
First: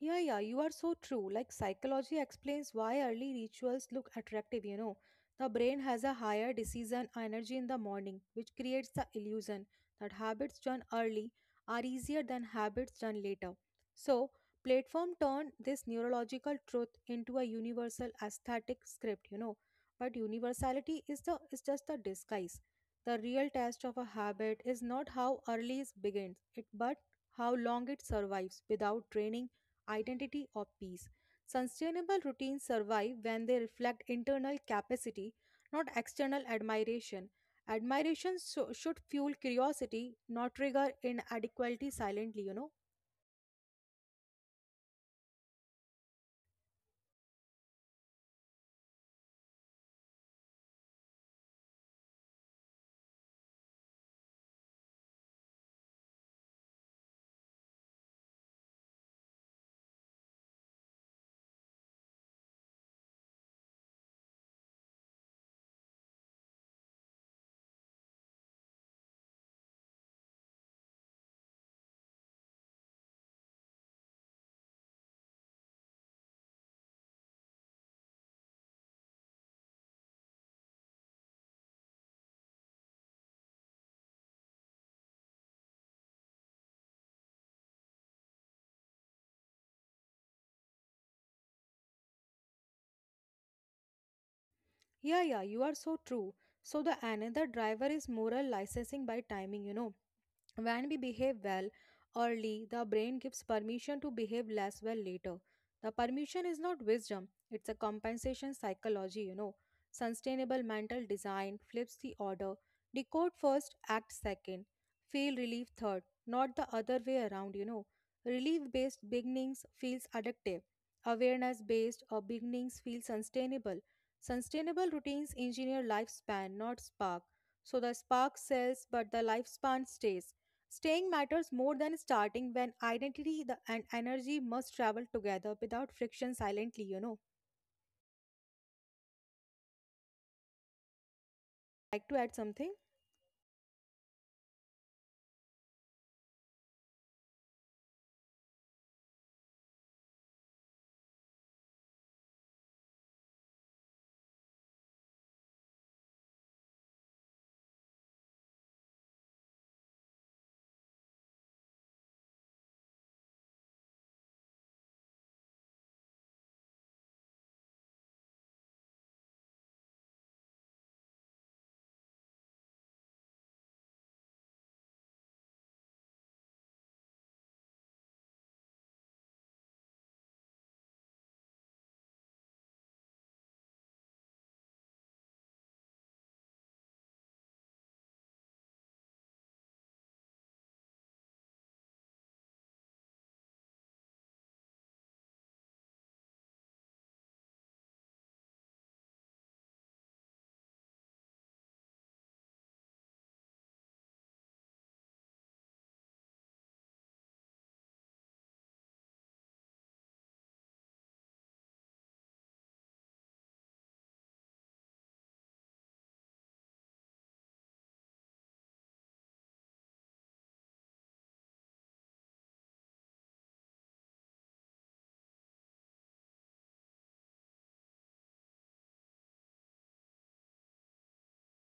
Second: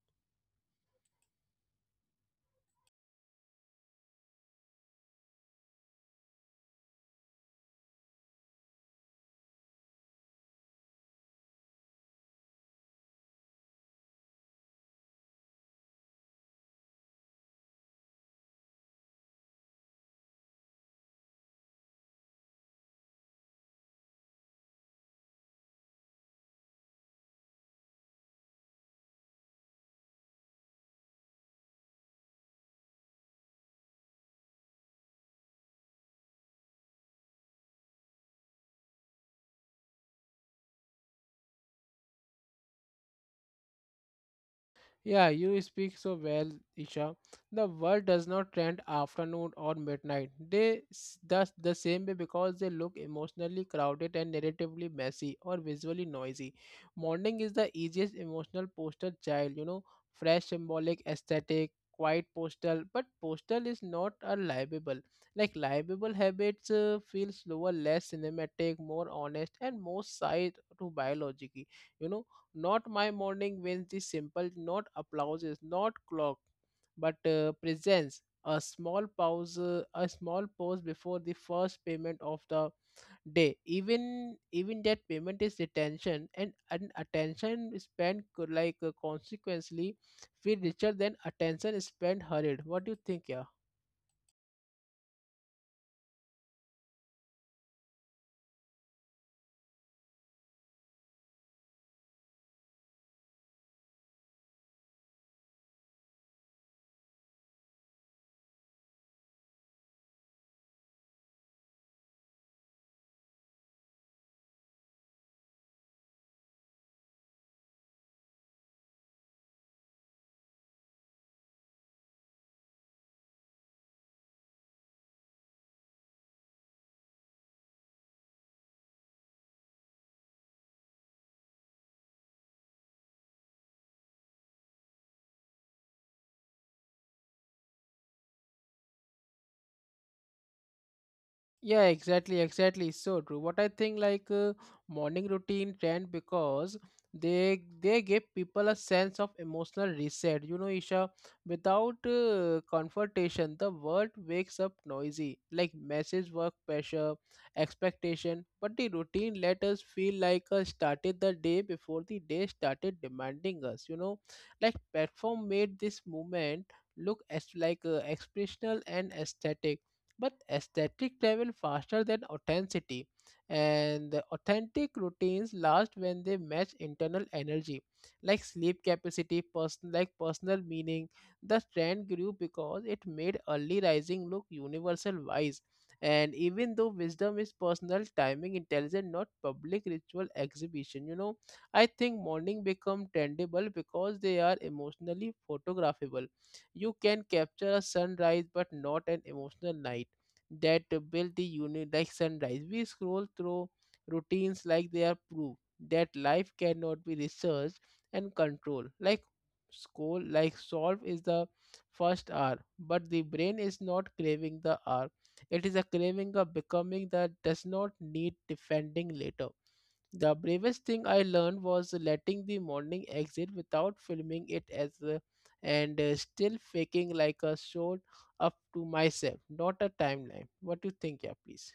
Speaker 2: Yeah, yeah, you are so true. Like, psychology explains why early rituals look attractive, The brain has a higher decision energy in the morning, which creates the illusion that habits done early are easier than habits done later. So, platform turned this neurological truth into a universal aesthetic script, But universality is the is just the disguise. The real test of a habit is not how early it begins, it but how long it survives without draining identity, or peace. Sustainable routines survive when they reflect internal capacity, not external admiration. Admiration so- should fuel curiosity, not trigger inadequacy silently,
Speaker 1: Yeah, you speak so well, Isha. The world does not trend afternoon or midnight. They thus the same way because they look emotionally crowded and narratively messy or visually noisy. Morning is the easiest emotional poster child, you know, fresh symbolic aesthetic, quiet postal, but postal is not a liable. Like liable habits feel slower, less cinematic, more honest, and more side to biology. You know, not my morning wins the simple, not applauses, not clock, but presence. A small pause before the first payment of the day. Even that payment is attention, and an attention spent could like, consequently feel richer than attention spent hurried. What do you think, yeah?
Speaker 2: Yeah, yeah, you are so true. So the another driver is moral licensing by timing, when we behave well early, the brain gives permission to behave less well later. The permission is not wisdom, it's a compensation psychology, Sustainable mental design flips the order. Decode first, act second. Feel relief third, not the other way around, Relief based beginnings feels addictive. Awareness based or beginnings feel sustainable. Sustainable routines engineer lifespan, not spark. So the spark sells, but the lifespan stays. Staying matters more than starting when identity the- and energy must travel together without friction silently,
Speaker 1: Yeah,
Speaker 2: Like to add
Speaker 1: exactly,
Speaker 2: something?
Speaker 1: exactly. So true. What I think, like, morning routine trend because they give people a sense of emotional reset. You know, Isha, without confrontation, the world wakes up noisy, like message, work pressure, expectation. But the routine let us feel like started the day before the day started demanding us. You know, like platform made this movement look as like expressional and aesthetic, but aesthetic travel faster than authenticity, and the authentic routines last when they match internal energy, like sleep capacity, person, like, personal meaning. The trend grew because it made early rising look universal wise, and even though wisdom is personal timing intelligent, not public ritual exhibition, you know. I think morning become trendable because they are emotionally photographable. You can capture a sunrise but not an emotional night that build the unit like sunrise. We scroll through routines like they are proof that life cannot be researched and controlled. Like school, like solve is the first hour, but the brain is not craving the hour. It is a craving of becoming that does not need defending later. The bravest thing I learned was letting the morning exit without filming it as a, and still faking like a show up to myself, not a timeline. What do you think, yeah, please?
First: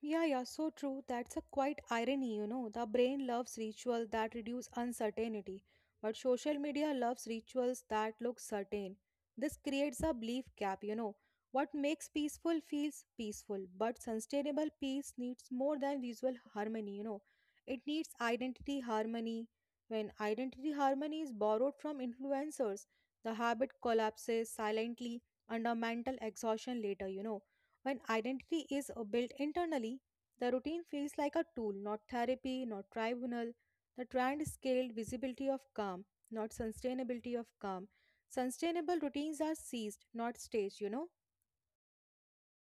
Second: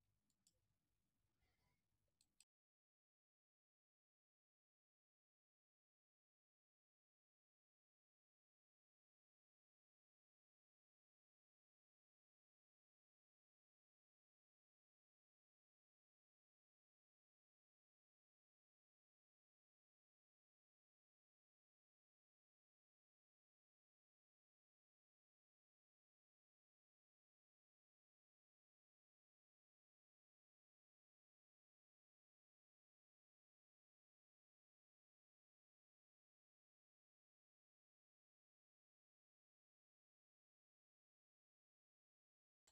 Speaker 2: Yeah, yeah, so true. That's a quite irony, The brain loves ritual that reduce uncertainty, but social media loves rituals that look certain. This creates a belief gap, What makes peaceful feels peaceful, but sustainable peace needs more than visual harmony, It needs identity harmony. When identity harmony is borrowed from influencers, the habit collapses silently under mental exhaustion later, When identity is built internally, the routine feels like a tool, not therapy, not tribunal. The trend scaled visibility of calm, not sustainability of calm. Sustainable routines are seized, not staged, you know?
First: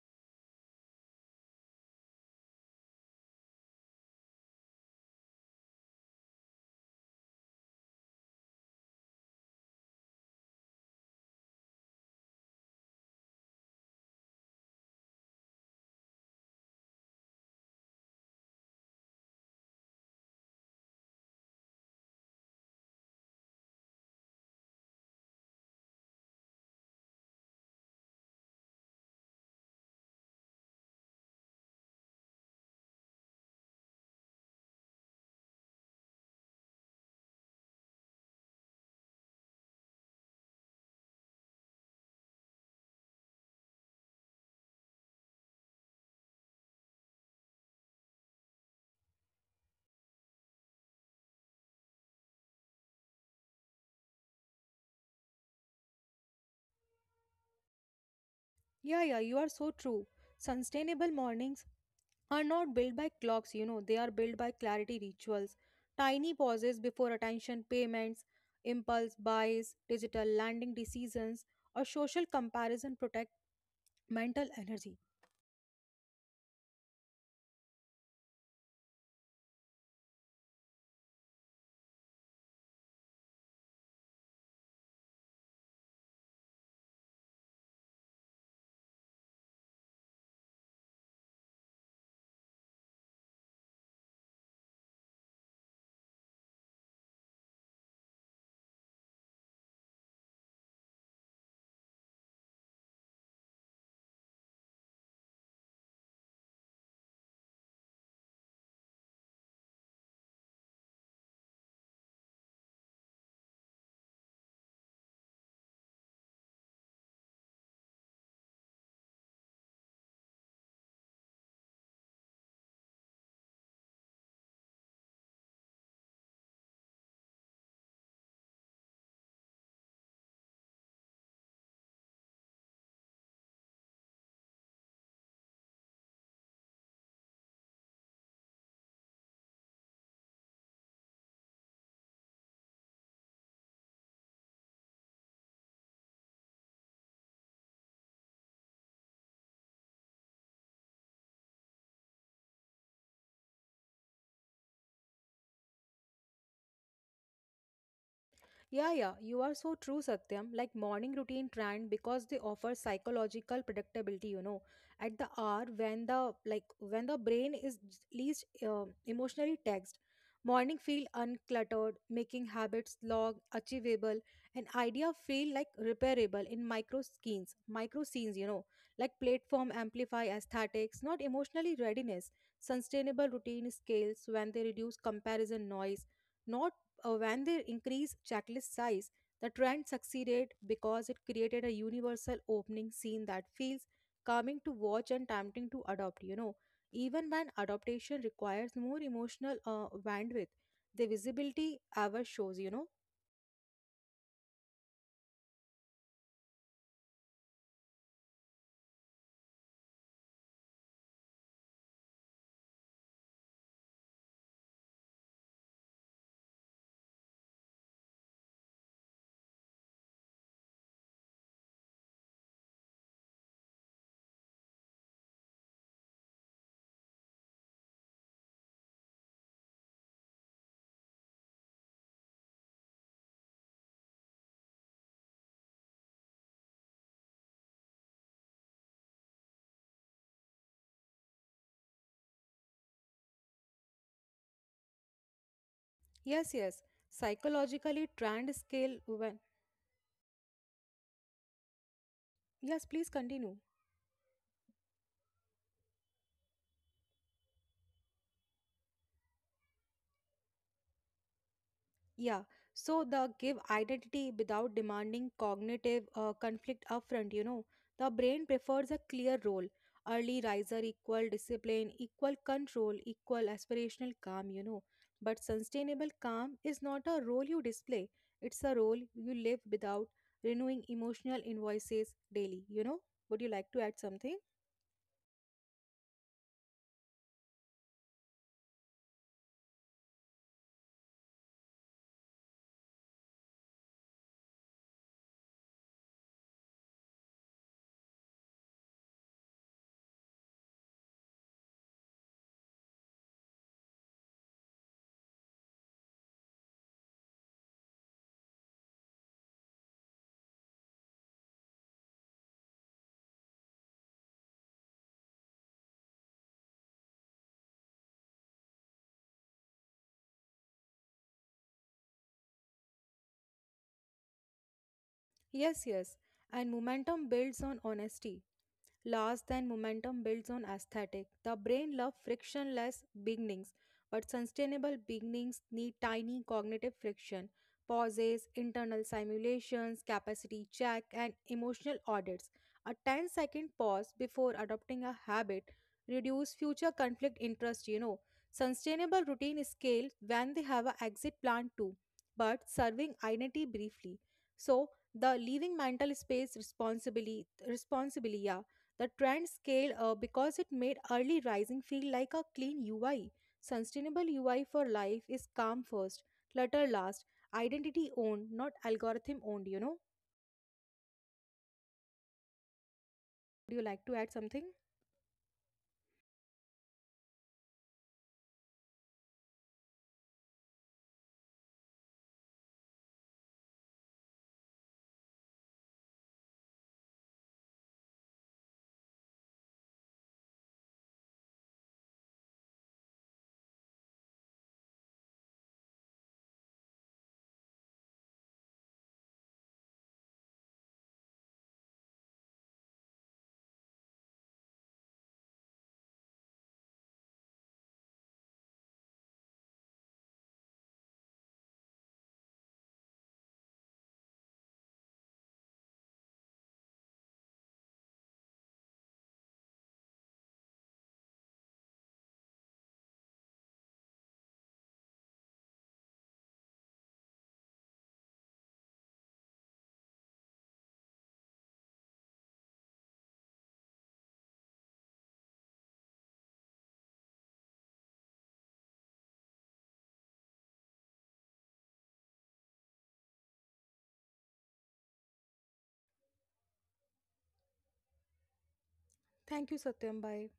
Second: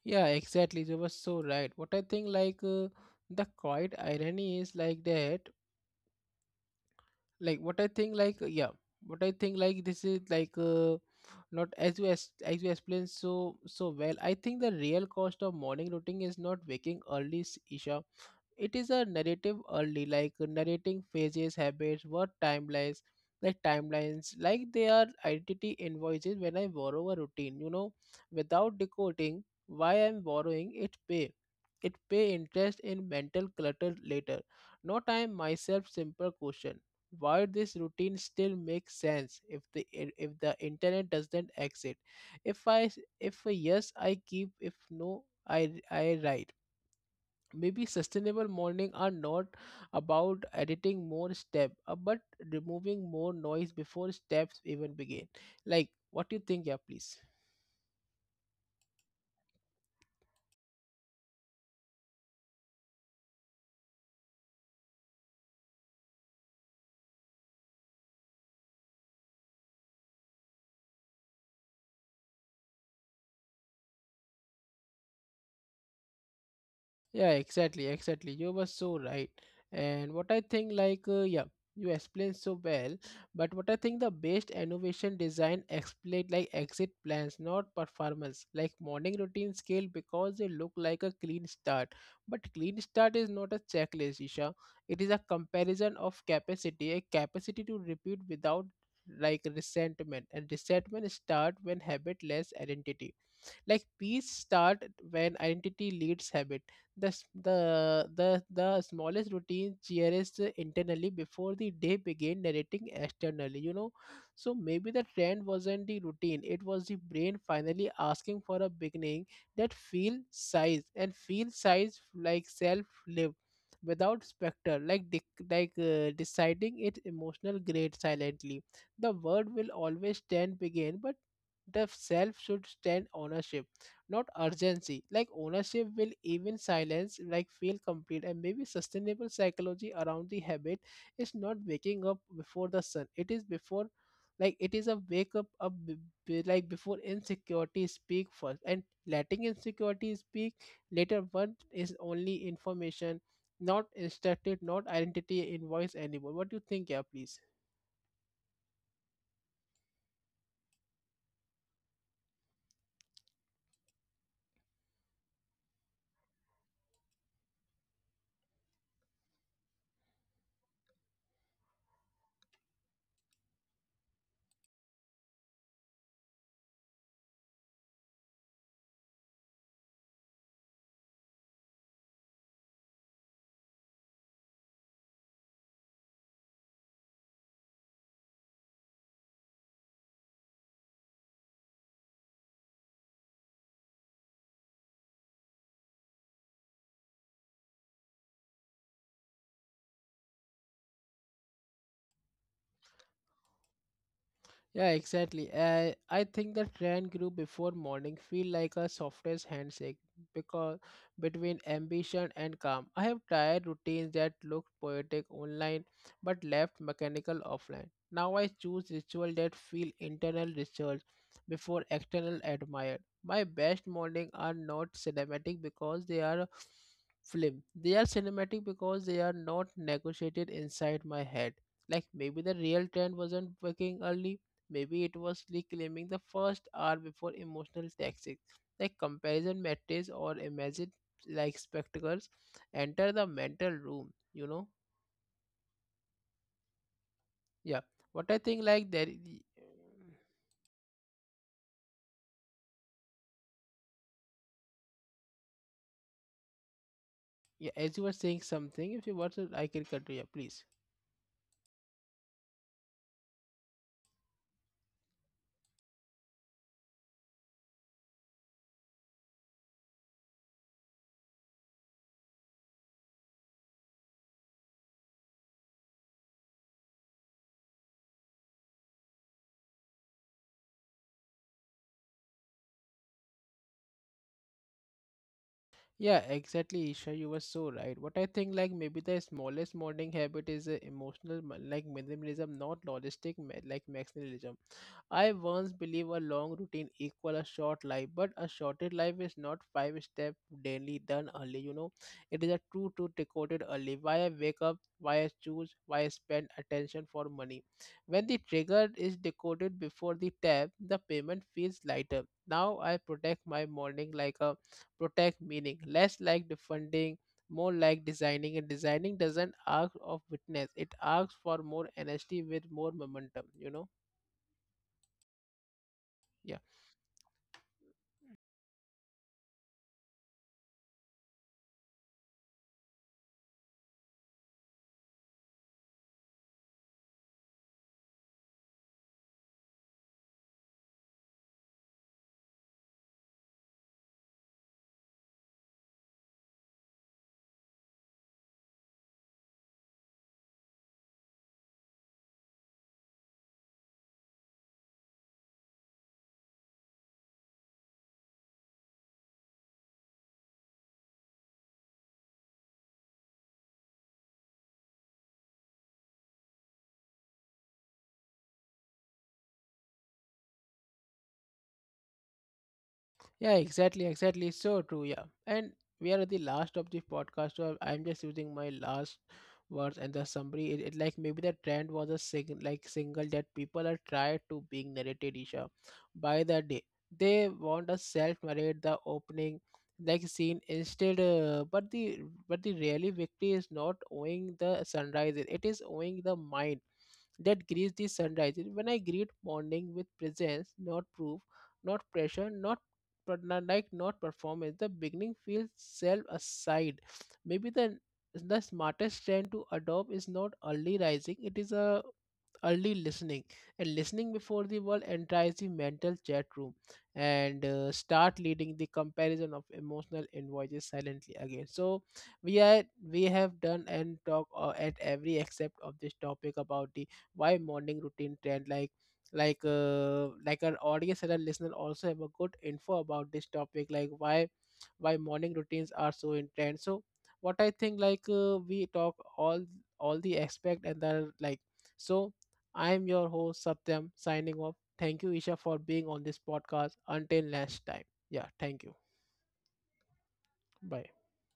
Speaker 1: Yeah, exactly. You were so right. What I think, like, the quiet irony is like that. Like, what I think, like, what I think, like, this is like, not as you as you explained so so well. I think the real cost of morning routine is not waking early, Isha. It is a narrative early, like narrating phases habits what timelines, like timelines like they are identity invoices. When I borrow a routine, you know, without decoding why I'm borrowing it, pay, it pay interest in mental clutter later. No, time myself simple question: why this routine still makes sense if the internet doesn't exit? If I if a Yes I keep, if no I, I write. Maybe sustainable morning are not about editing more step, but removing more noise before steps even begin. Like, what do you think, yeah, please?
Speaker 2: Yeah, yeah, you are so true. Sustainable mornings are not built by clocks, they are built by clarity rituals, tiny pauses before attention payments, impulse buys, digital landing decisions, or social comparison protect mental energy.
Speaker 1: Yeah, exactly, exactly. You were so right. And what I think, like, you explained so well. But what I think the best innovation design explain like exit plans, not performance. Like morning routine scale because they look like a clean start. But clean start is not a checklist, Isha. It is a comparison of capacity, a capacity to repeat without like resentment. And resentment start when habit less identity, like peace start when identity leads habit. The s- the the, the smallest routine cheers internally before the day begin narrating externally, you know. So maybe the trend wasn't the routine, it was the brain finally asking for a beginning that feel size, and feel size like self lived without specter, like deciding its emotional grade silently. The word will always stand begin, but the self should stand ownership, not urgency. Like ownership will even silence like feel complete, and maybe sustainable psychology around the habit is not waking up before the sun. It is before, like, it is a wake up, like before insecurity speak first, and letting insecurity speak later one is only information, not instructed, not identity in voice anymore. What do you think, yeah, please?
Speaker 2: Yeah, yeah, you are so true, Satyam. Like morning routine trend because they offer psychological predictability. You know, at the hour when the like when the brain is least emotionally taxed, morning feel uncluttered, making habits log achievable, and idea feel like repairable in micro scenes, micro scenes. You know, like platform amplify aesthetics, not emotionally readiness. Sustainable routine scales when they reduce comparison noise. Not when they increased checklist size, the trend succeeded because it created a universal opening scene that feels calming to watch and tempting to adopt. You know, even when adaptation requires more emotional bandwidth, the visibility ever shows.
Speaker 1: Yeah, exactly. I think the trend grew before morning feel like a softest handshake because between ambition and calm. I have tried routines that looked poetic online but left mechanical offline. Now I choose ritual that feel internal research before external admired. My best morning are not cinematic because they are film. They are cinematic because they are not negotiated inside my head. Like maybe the real trend wasn't working early. Maybe it was reclaiming the first hour before emotional tactics, like comparison matrix or imagine like spectacles, enter the mental room, you know? Yeah.
Speaker 2: Yes, yes,
Speaker 1: What I think like there,
Speaker 2: psychologically trend scale when, yes, please continue.
Speaker 1: yeah, as you were saying something, if you want to I can continue, please.
Speaker 2: Yeah, so the give identity without demanding cognitive conflict upfront, The brain prefers a clear role. Early riser equal discipline, equal control, equal aspirational calm, But sustainable calm is not a role you display, it's a role you live without renewing emotional invoices daily, Would you like to add something?
Speaker 1: Yeah, exactly, Isha. You were so right. What I think, like, maybe the smallest morning habit is a emotional, like minimalism, not logistic, like maximalism. I once believed a long routine equal a short life, but a shorter life is not five step daily done early. You know, it is a true to decoded early. Why I wake up, why I choose, why I spend attention for money. When the trigger is decoded before the tab, the payment feels lighter. Now I protect my morning like a protect meaning, less like defunding, more like designing. And designing doesn't ask of witness; it asks for more honesty with more momentum. You know, yeah.
Speaker 2: Yes, yes. And momentum builds on honesty. Loss and momentum builds on aesthetic. The brain loves frictionless beginnings, but sustainable beginnings need tiny cognitive friction, pauses, internal simulations, capacity check, and emotional audits. A ten-second pause before adopting a habit reduce future conflict interest, Sustainable routine scale when they have a exit plan too, but serving identity briefly. So the leaving mental space responsibly, yeah, the trend scaled because it made early rising feel like a clean UI. Sustainable UI for life is calm first, clutter last, identity owned, not algorithm owned,
Speaker 1: Yeah, exactly, exactly. It's
Speaker 2: Would you
Speaker 1: so
Speaker 2: like
Speaker 1: true.
Speaker 2: to
Speaker 1: Yeah,
Speaker 2: add something?
Speaker 1: and we are at the last of the podcast, so I'm just using my last words and the summary. It like maybe the trend was a sing, like single that people are tried to being narrated, Isha, by the day. They want to self narrate the opening like scene instead, but the, but the really victory is not owing the sunrise. It is owing the mind that greets the sunrise. When I greet morning with presence, not proof, not pressure, not, but not, like not performance, the beginning feels self aside. Maybe the smartest trend to adopt is not early rising, it is a early listening, and listening before the world enters the mental chat room, and start leading the comparison of emotional invoices silently again. So we are, we have done and talk at every except of this topic about the why morning routine trend, like, like our audience and our listener also have a good info about this topic, like why morning routines are so in trend. So what I think, like, we talk all the aspect and the like. So I am your host Satyam signing off. Thank you, Isha, for being on this podcast. Until next time. Yeah, thank you.
Speaker 2: Thank you,
Speaker 1: Bye.
Speaker 2: Satyam. Bye.